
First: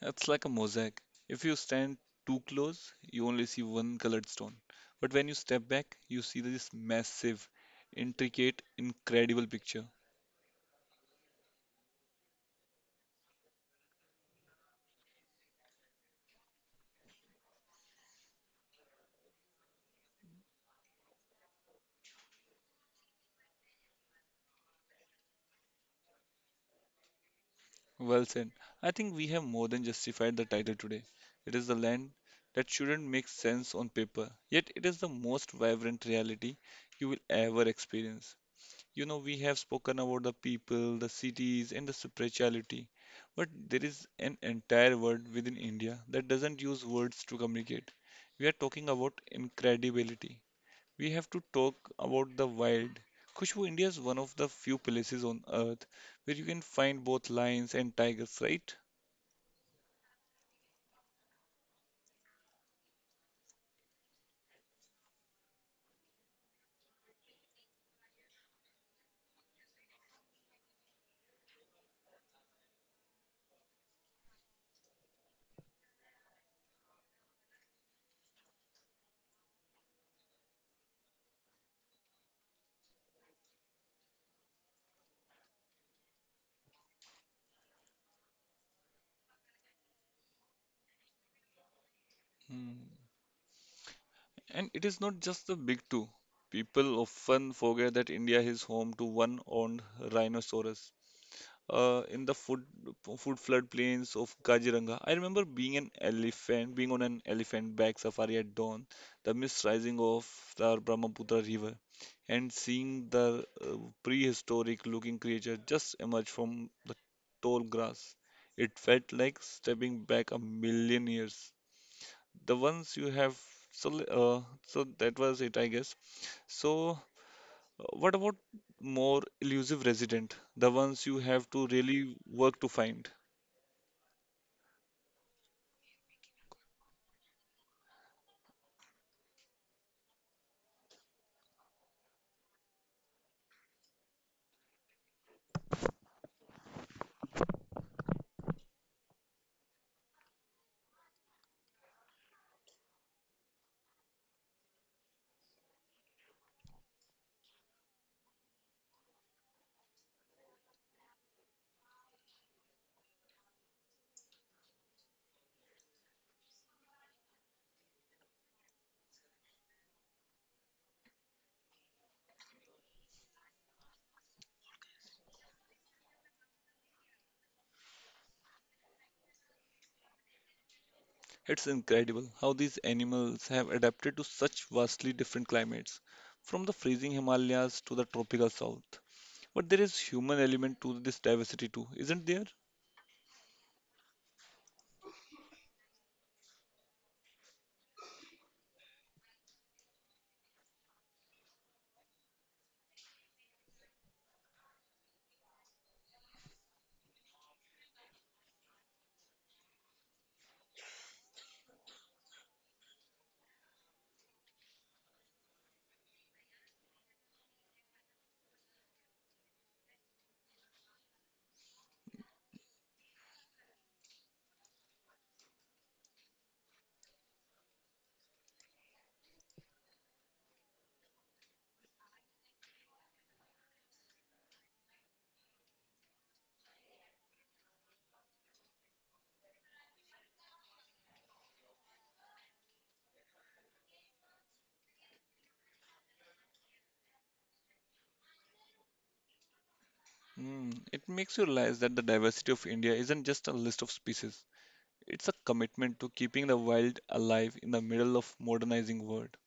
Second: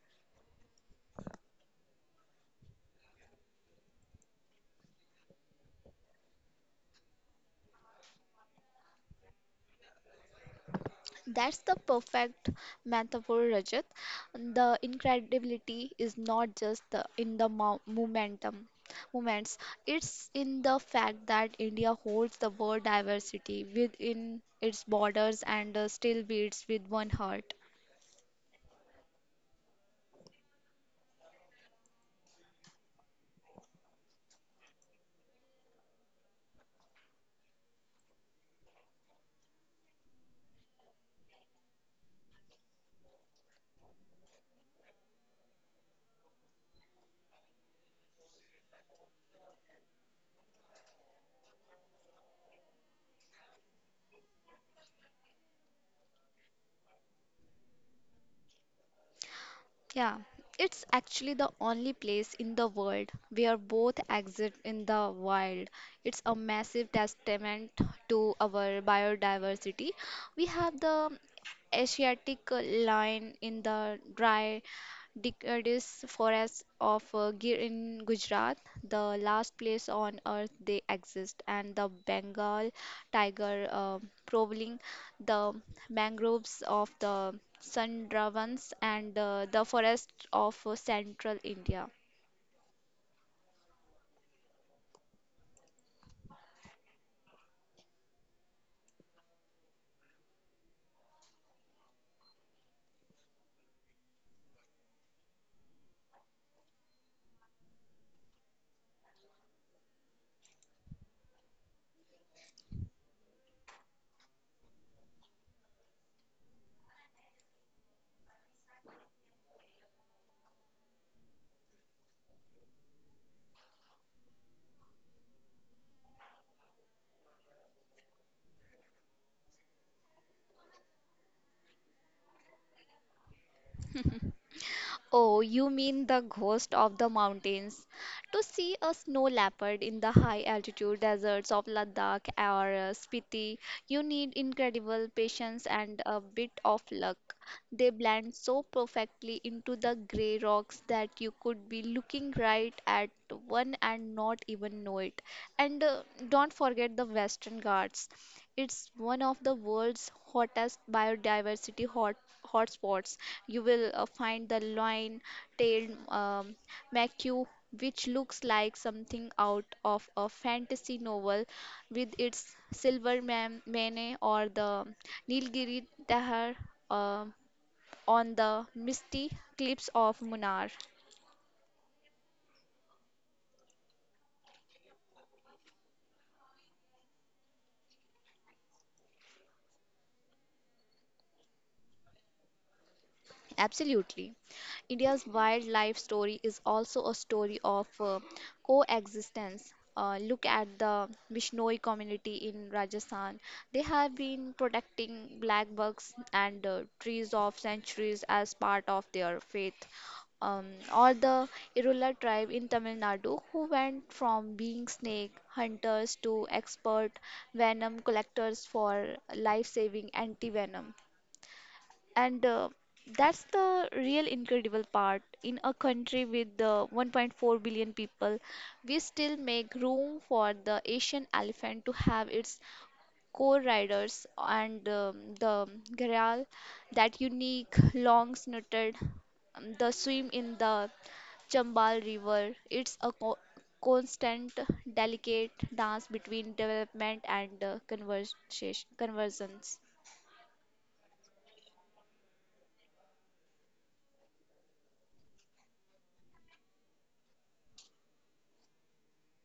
it's like a mosaic. If you stand too close, you only see one colored stone. But when you step back, you see this massive, intricate, incredible picture. That's the perfect metaphor, Rajat. The incredibility is not just in the momentum moments. It's in the fact that India holds the world diversity within its borders and still beats with one heart. Well said. I think we have more than justified the title today. It is the land that shouldn't make sense on paper, yet it is the most vibrant reality you will ever experience. You know, we have spoken about the people, the cities, and the spirituality, but there is an entire world within India that doesn't use words to communicate. We are talking about incredibility, we have to talk about the wild. Khushbu, India is one of the few places on earth where you can find both lions and tigers, right? Yeah, it's actually the only place in the world where both exist in the wild. It's a massive testament to our biodiversity. We have the Asiatic lion in the dry deciduous forest of Gir in Gujarat, the last place on earth they exist, and the Bengal tiger prowling the mangroves of the Sundarbans and the forests of central India. Hmm. And it is not just the big two. People often forget that India is home to one owned rhinoceros, in the food floodplains of Kaziranga. I remember being an elephant, being on an elephant back safari at dawn, the mist rising off the Brahmaputra river, and seeing the prehistoric-looking creature just emerge from the tall grass. It felt like stepping back a million years. The ones you have, so that was it, I guess. So what about more elusive resident, the ones you have to really work to find? Oh, you mean the ghost of the mountains. To see a snow leopard in the high altitude deserts of Ladakh or Spiti, you need incredible patience and a bit of luck. They blend so perfectly into the grey rocks that you could be looking right at one and not even know it. And don't forget the Western Ghats. It's one of the world's hottest biodiversity hotspots. You will find the lion-tailed macaw, which looks like something out of a fantasy novel, with its silver mane, or the Nilgiri Dahar uh, on the misty cliffs of Munnar. It's incredible how these animals have adapted to such vastly different climates, from the freezing Himalayas to the tropical south. But there is human element to this diversity too, isn't there? Absolutely. India's wildlife story is also a story of coexistence. Look at the Bishnoi community in Rajasthan. They have been protecting black bugs and trees of centuries as part of their faith. Um, or the Irula tribe in Tamil Nadu, who went from being snake hunters to expert venom collectors for life saving anti venom. And that's the real incredible part. In a country with 1.4 billion people, we still make room for the Asian elephant to have its core riders and the gharial, that unique long snouted, the swim in the Chambal River. It's a constant, delicate dance between development and conversions. Hmm, it makes you realize that the diversity of India isn't just a list of species. It's a commitment to keeping the wild alive in the middle of modernizing world.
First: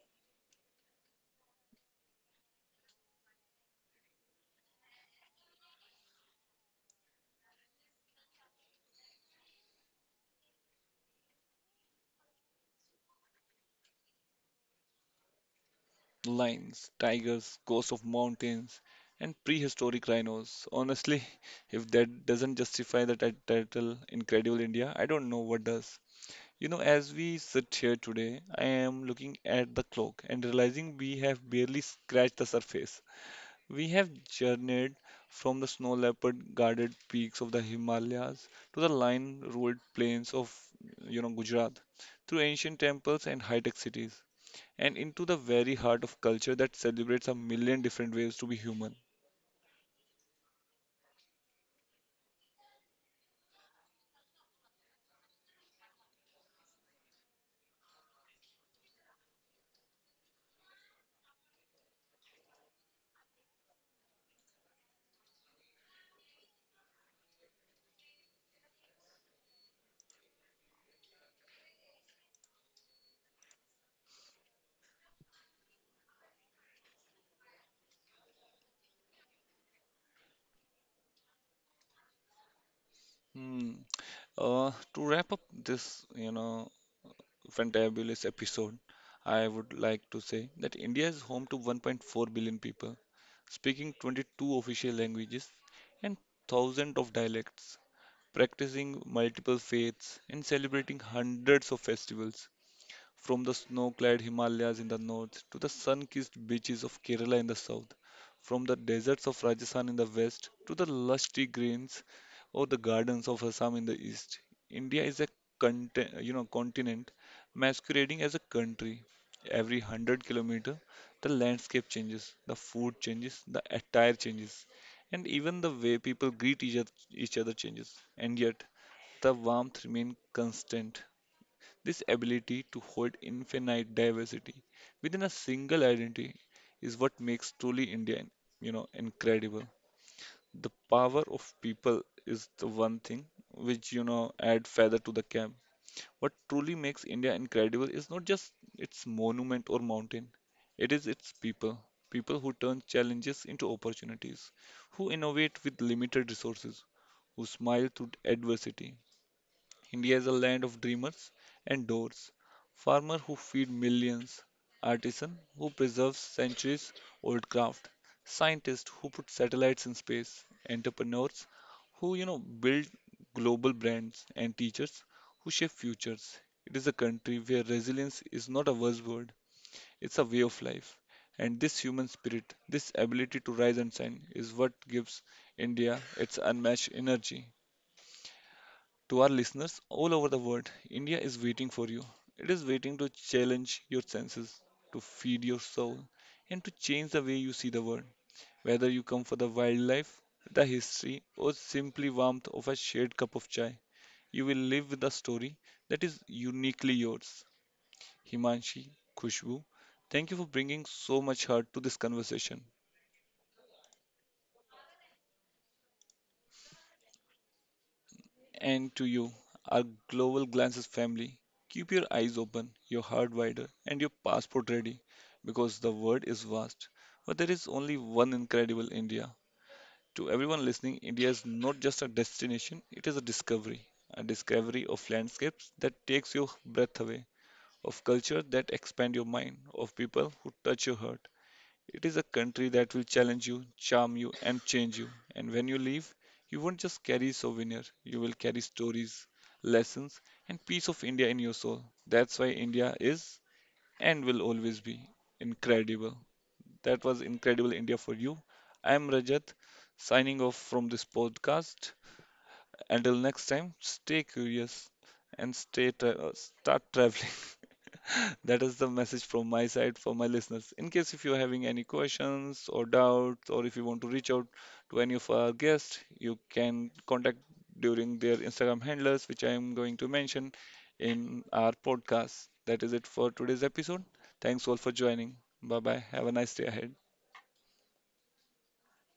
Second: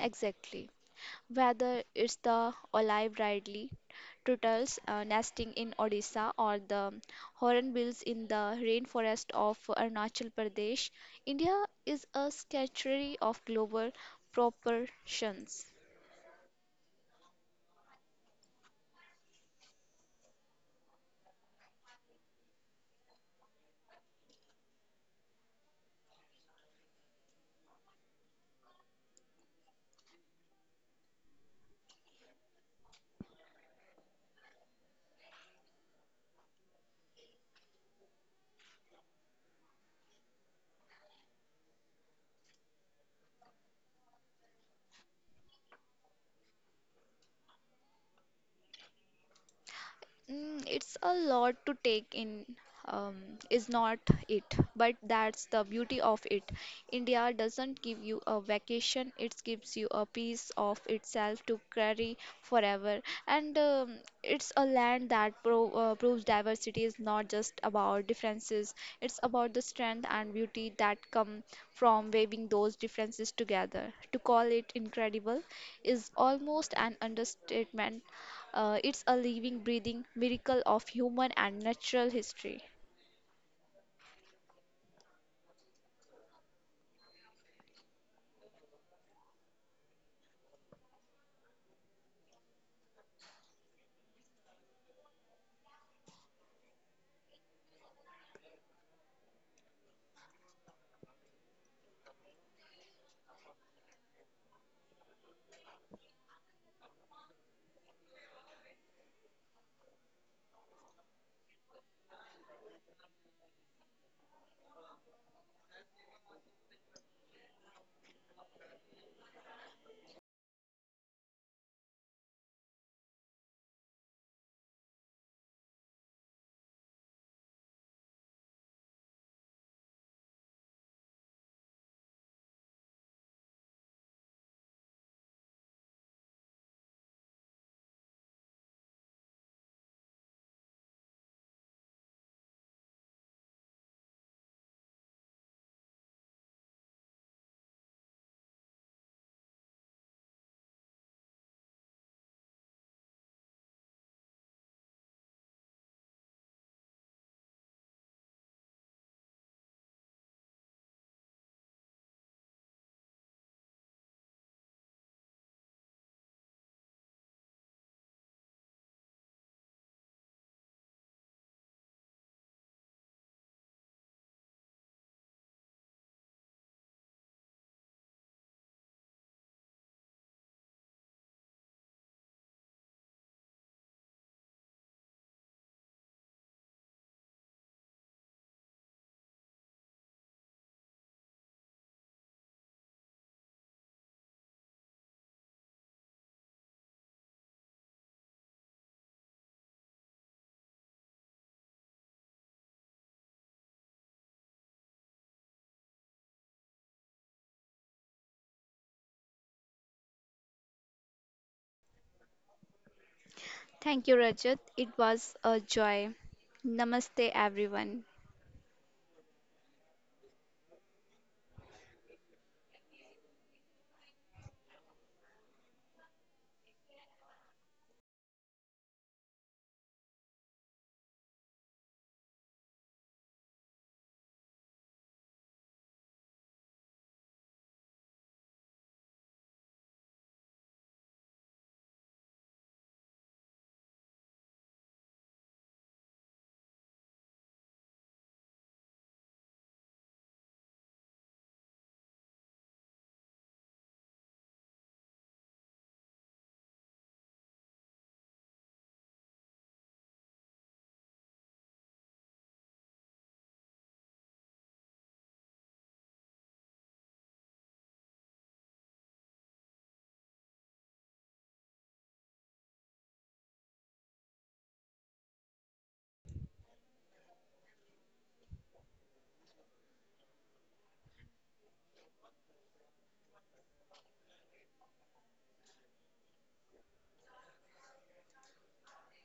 Exactly. Whether it's the olive ridley turtles nesting in Odisha or the hornbills in the rainforest of Arunachal Pradesh, India is a sanctuary of global proportions. Lions, tigers, ghosts of mountains, and prehistoric rhinos. Honestly, (laughs) if that doesn't justify the title Incredible India, I don't know what does. You know, as we sit here today, I am looking at the clock and realizing we have barely scratched the surface. We have journeyed from the snow leopard guarded peaks of the Himalayas to the lion ruled plains of you know Gujarat, through ancient temples and high-tech cities and into the very heart of culture that celebrates a million different ways to be human. Mm, it's a lot to take in, um, is not it? But that's the beauty of it. India doesn't give you a vacation, it gives you a piece of itself to carry forever. And it's a land that proves diversity is not just about differences, it's about the strength and beauty that come from weaving those differences together. To call it incredible is almost an understatement. It's a living, breathing miracle of human and natural history. Hmm. To wrap up this, you know, fantabulous episode, I would like to say that India is home to 1.4 billion people, speaking 22 official languages and thousands of dialects, practicing multiple faiths and celebrating hundreds of festivals. From the snow clad Himalayas in the north to the sun kissed beaches of Kerala in the south, from the deserts of Rajasthan in the west to the lusty greens or the gardens of Assam in the east, India is a you know, continent masquerading as a country. Every 100 kilometer, the landscape changes, the food changes, the attire changes, and even the way people greet each other changes. And yet, the warmth remains constant. This ability to hold infinite diversity within a single identity is what makes truly India, you know, incredible. The power of people is the one thing which, you know, add feather to the cap. What truly makes India incredible is not just its monument or mountain, it is its people. People who turn challenges into opportunities, who innovate with limited resources, who smile through adversity. India is a land of dreamers and doers, farmers who feed millions, artisans who preserve centuries old craft, scientists who put satellites in space, entrepreneurs who, you know, build global brands, and teachers who shape futures. It is a country where resilience is not a buzzword, it's a way of life. And this human spirit, this ability to rise and shine, is what gives India its unmatched energy. To our listeners all over the world, India is waiting for you. It is waiting to challenge your senses, to feed your soul, and to change the way you see the world. Whether you come for the wildlife, the history, or simply warmth of a shared cup of chai, you will live with a story that is uniquely yours. Himanshi, Khushbu, thank you for bringing so much heart to this conversation. Thank you, Rajat. It was a joy. Namaste, everyone. And to you, our Global Glances family, keep your eyes open, your heart wider, and your passport ready because the world is vast. But there is only one incredible India. To everyone listening, India is not just a destination, it is a discovery. A discovery of landscapes that takes your breath away, of culture that expand your mind, of people who touch your heart. It is a country that will challenge you, charm you, and change you. And when you leave, you won't just carry souvenir, you will carry stories, lessons, and piece of India in your soul. That's why India is and will always be incredible. That was incredible India for you. I am Rajat, signing off from this podcast. Until next time, stay curious and start traveling. (laughs) That is the message from my side for my listeners. In case if you're having any questions or doubts, or if you want to reach out to any of our guests, you can contact during their Instagram handlers, which I am going to mention in our podcast. That is it for today's episode. Thanks all for joining. Bye bye. Have a nice day ahead.